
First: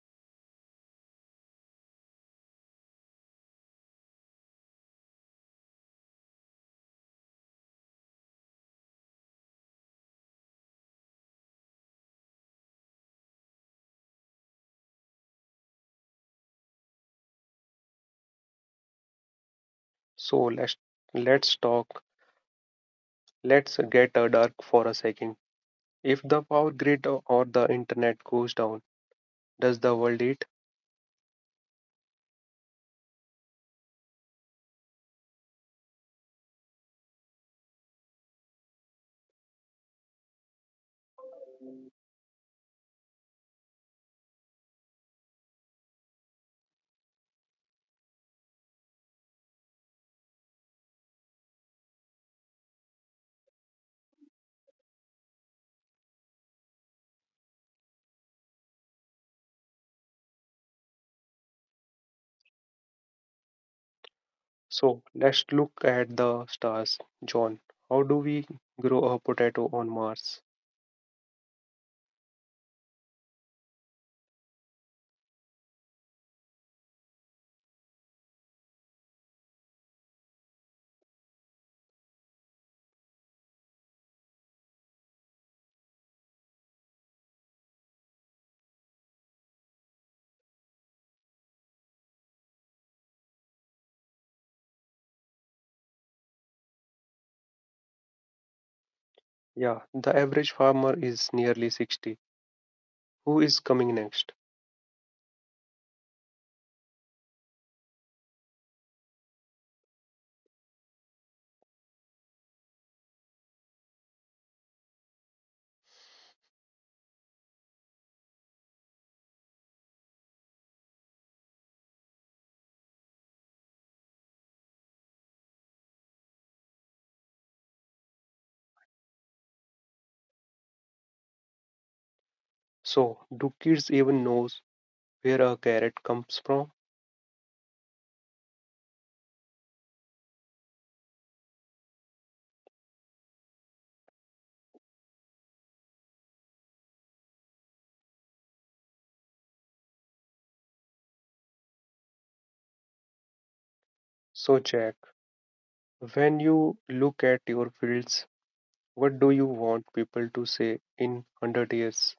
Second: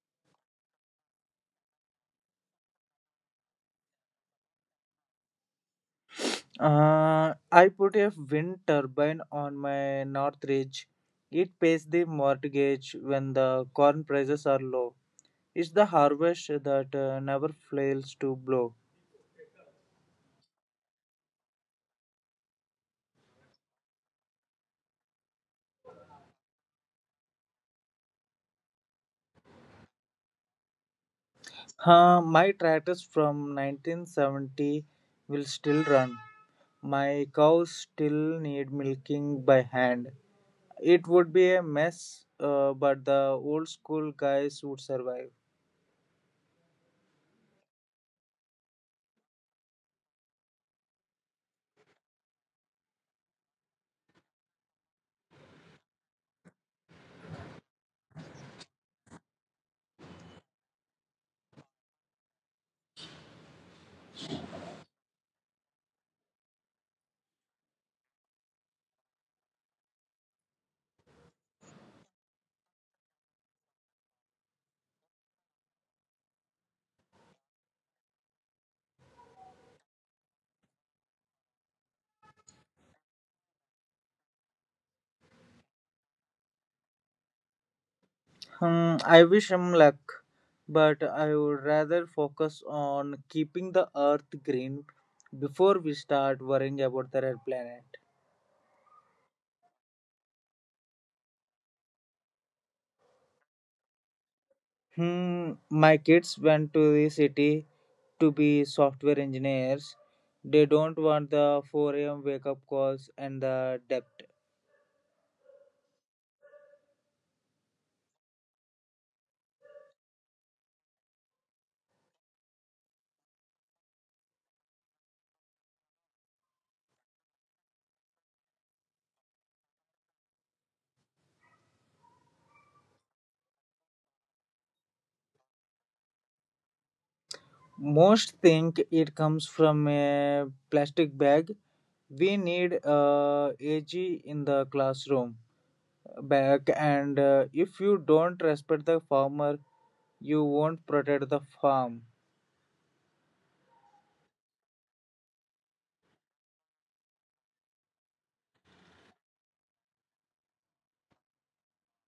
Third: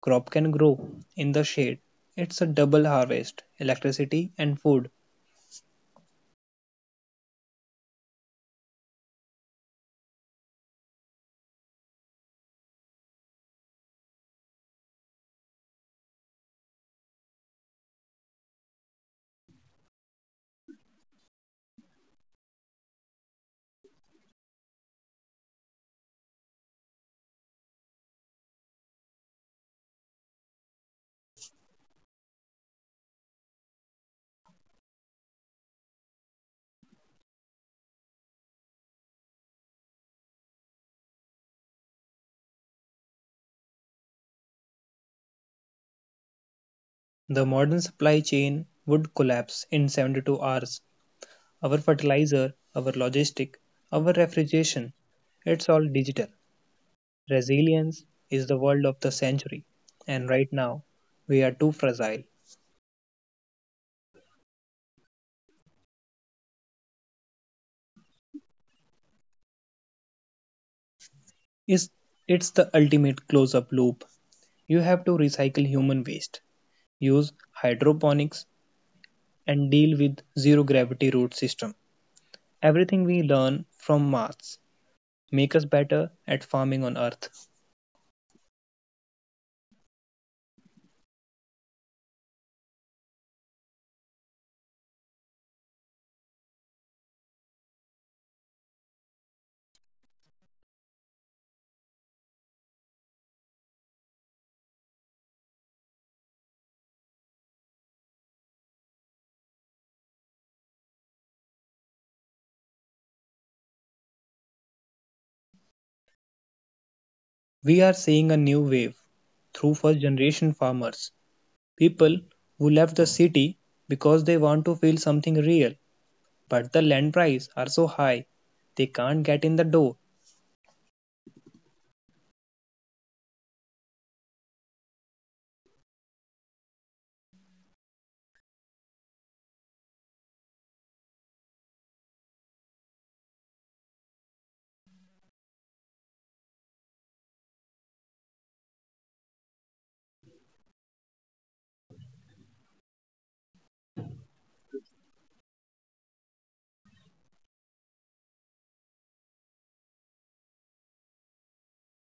[SPEAKER 2] crop can grow in the shade. It's a double harvest, electricity and food.
[SPEAKER 3] I put a wind turbine on my north ridge. It pays the mortgage when the corn prices are low. It's the harvest that never fails to blow.
[SPEAKER 1] So, let's talk. Let's get dark for a second. If the power grid or the internet goes down, does the world eat?
[SPEAKER 3] Huh, my tractors from 1970 will still run. My cows still need milking by hand. It would be a mess, but the old school guys would survive.
[SPEAKER 2] The modern supply chain would collapse in 72 hours, our fertilizer, our logistic, our refrigeration. It's all digital. Resilience is the word of the century, and right now we are too fragile.
[SPEAKER 1] So let's look at the stars. John, how do we grow a potato on Mars?
[SPEAKER 2] Is it's the ultimate close-up loop. You have to recycle human waste, use hydroponics, and deal with zero gravity root system. Everything we learn from maths make us better at farming on earth.
[SPEAKER 3] Hmm, I wish him luck, but I would rather focus on keeping the earth green before we start worrying about the red planet.
[SPEAKER 1] Yeah, the average farmer is nearly 60. Who is coming next?
[SPEAKER 3] Hmm, my kids went to the city to be software engineers. They don't want the 4 a.m. wake up calls and the debt.
[SPEAKER 2] We are seeing a new wave through first generation farmers. People who left the city because they want to feel something real, but the land prices are so high they can't get in the door.
[SPEAKER 1] So, do kids even know where a carrot comes from?
[SPEAKER 3] Most think it comes from a plastic bag. We need a AG in the classroom back and if you don't respect the farmer you won't protect the farm.
[SPEAKER 1] So, Jack, when you look at your fields, what do you want people to say in 100 years?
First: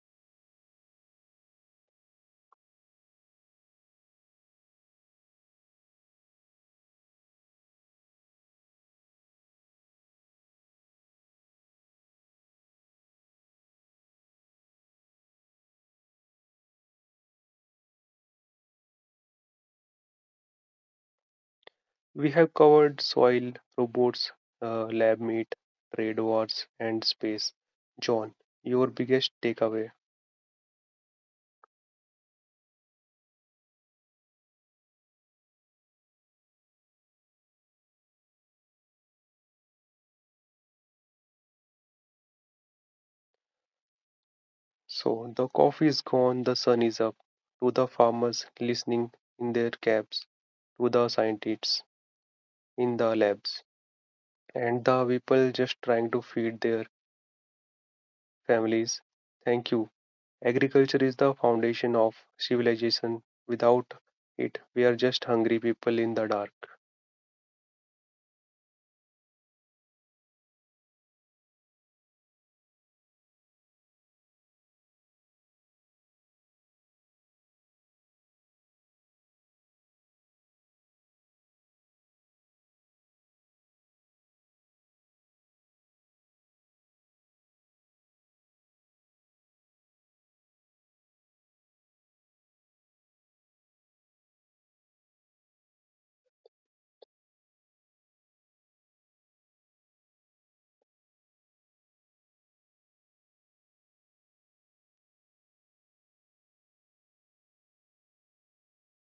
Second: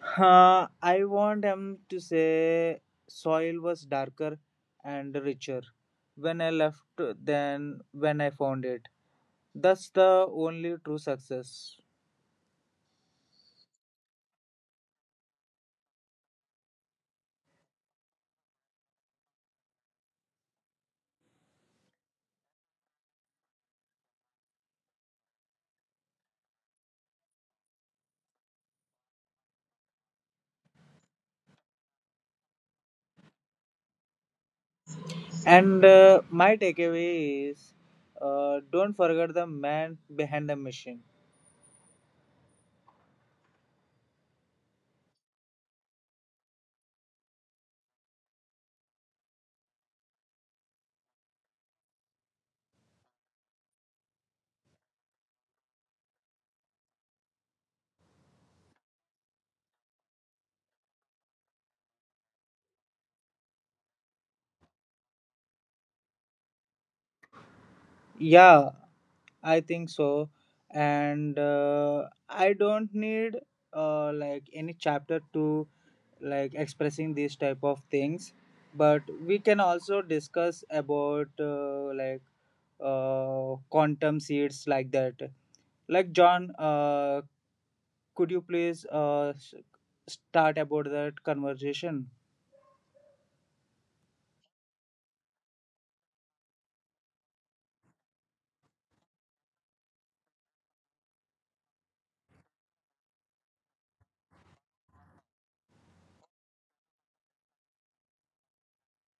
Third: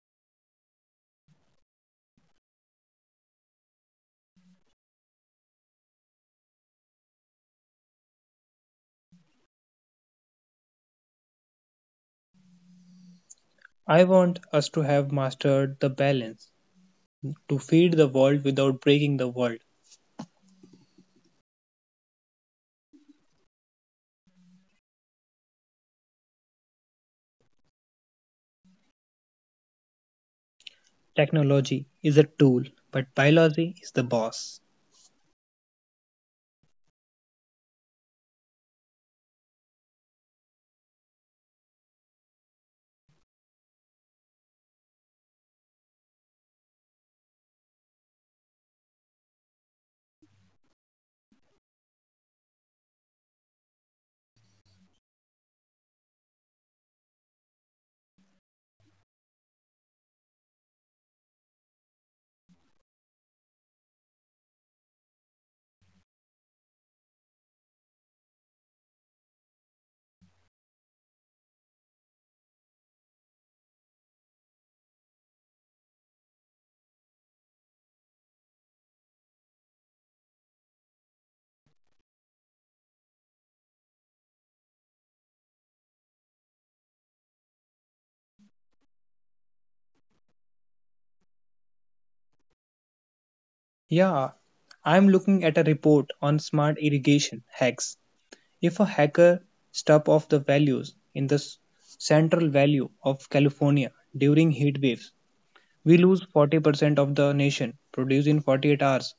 [SPEAKER 3] Huh, I want him to say soil was darker and richer when I left than when I found it. That's the only true success.
[SPEAKER 2] I want us to have mastered the balance to feed the world without breaking the world.
[SPEAKER 1] We have covered soil, robots, lab meat, trade wars, and space. John, your biggest takeaway.
[SPEAKER 2] Technology is a tool, but biology is the boss.
[SPEAKER 3] And my takeaway is don't forget the man behind the machine.
[SPEAKER 1] So, the coffee is gone, the sun is up. To the farmers listening in their cabs, to the scientists in the labs, and the people just trying to feed their families. Thank you. Agriculture is the foundation of civilization. Without it, we are just hungry people in the dark.
[SPEAKER 3] Yeah, I think so. And I don't need like any chapter to like expressing these type of things, but we can also discuss about quantum seeds like that, like John, could you please start about that conversation?
[SPEAKER 2] Yeah, I'm looking at a report on smart irrigation hacks. If a hacker stuff off the values in the central valley of California during heat waves, we lose 40% of the nation, produced in 48 hours.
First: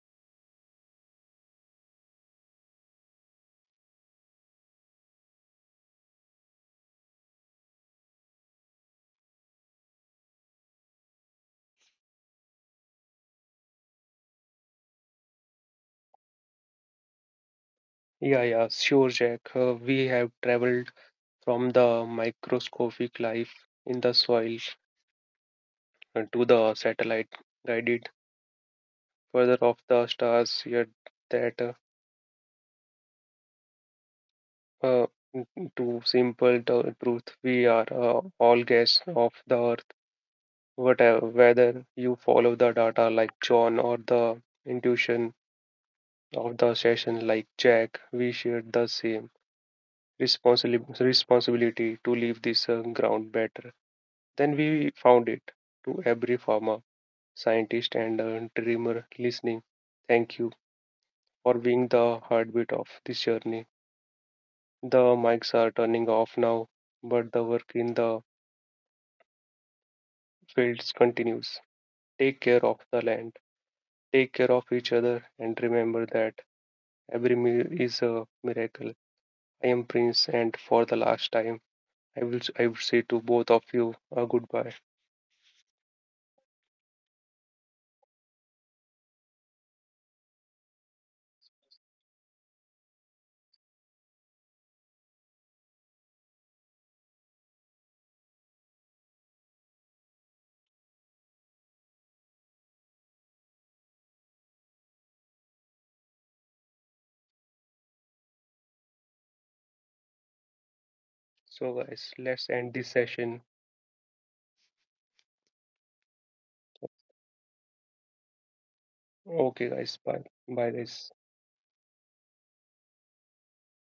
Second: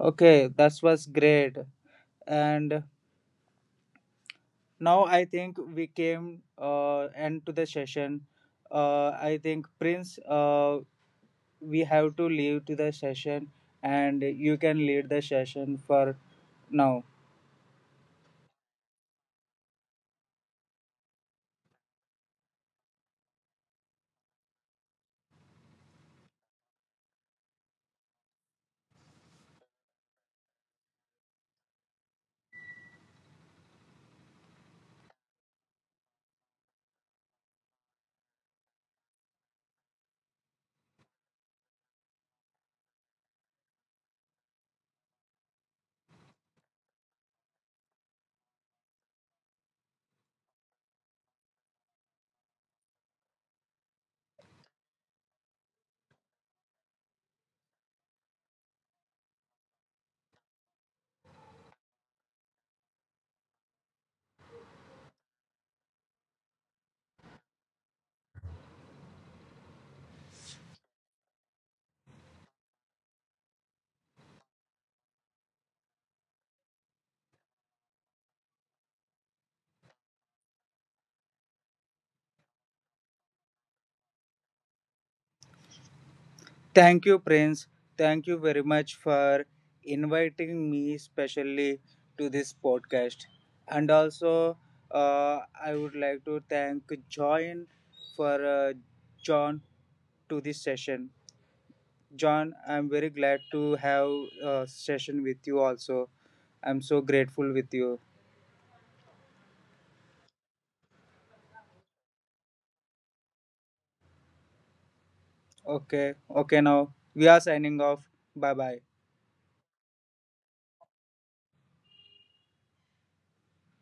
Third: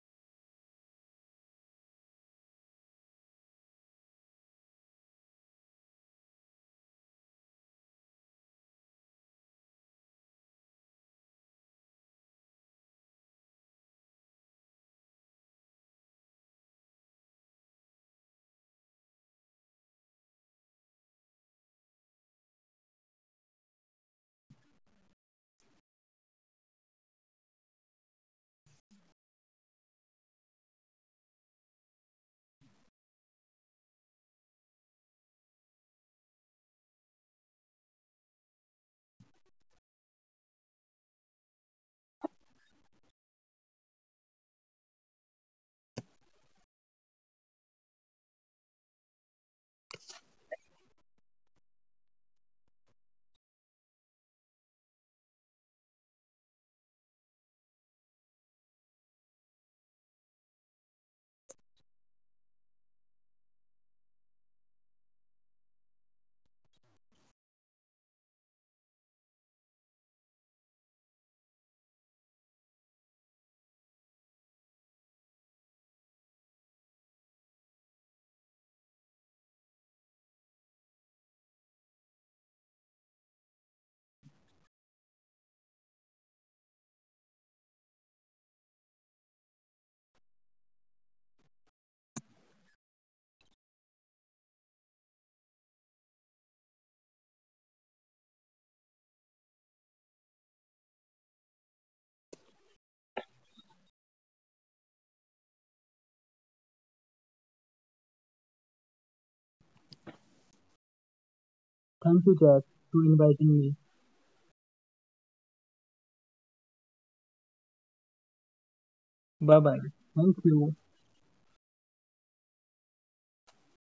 [SPEAKER 3] Okay, that was great, and now I think we came end to the session. I think Prince, we have to leave to the session and you can lead the session for now.
[SPEAKER 1] Yeah, yeah, sure, Jack. We have traveled from the microscopic life in the soil to the satellite guided further of the stars, yet that uh, to simple truth, we are all guests of the earth, whatever whether you follow the data like John or the intuition of the session like Jack, we share the same responsibility to leave this ground better than we found it, to every farmer, scientist, and a dreamer listening. Thank you for being the heartbeat of this journey. The mics are turning off now, but the work in the fields continues. Take care of the land, take care of each other, and remember that every meal is a miracle. I am Prince, and for the last time, I would say to both of you a goodbye.
[SPEAKER 3] Thank you, Prince. Thank you very much for inviting me specially to this podcast. And also, uh, I would like to thank John for John to this session. John, I'm very glad to have a session with you. Also, I'm so grateful with you.
[SPEAKER 1] So guys,
[SPEAKER 2] Thank you,
[SPEAKER 1] let's
[SPEAKER 2] Jack,
[SPEAKER 1] end this
[SPEAKER 2] for
[SPEAKER 1] session.
[SPEAKER 2] inviting me.
[SPEAKER 3] Okay, okay. Now we are signing off. Bye bye.
[SPEAKER 2] Bye
[SPEAKER 1] Okay
[SPEAKER 2] bye.
[SPEAKER 1] guys, bye.
[SPEAKER 2] Thank
[SPEAKER 1] Bye
[SPEAKER 2] you.
[SPEAKER 1] guys.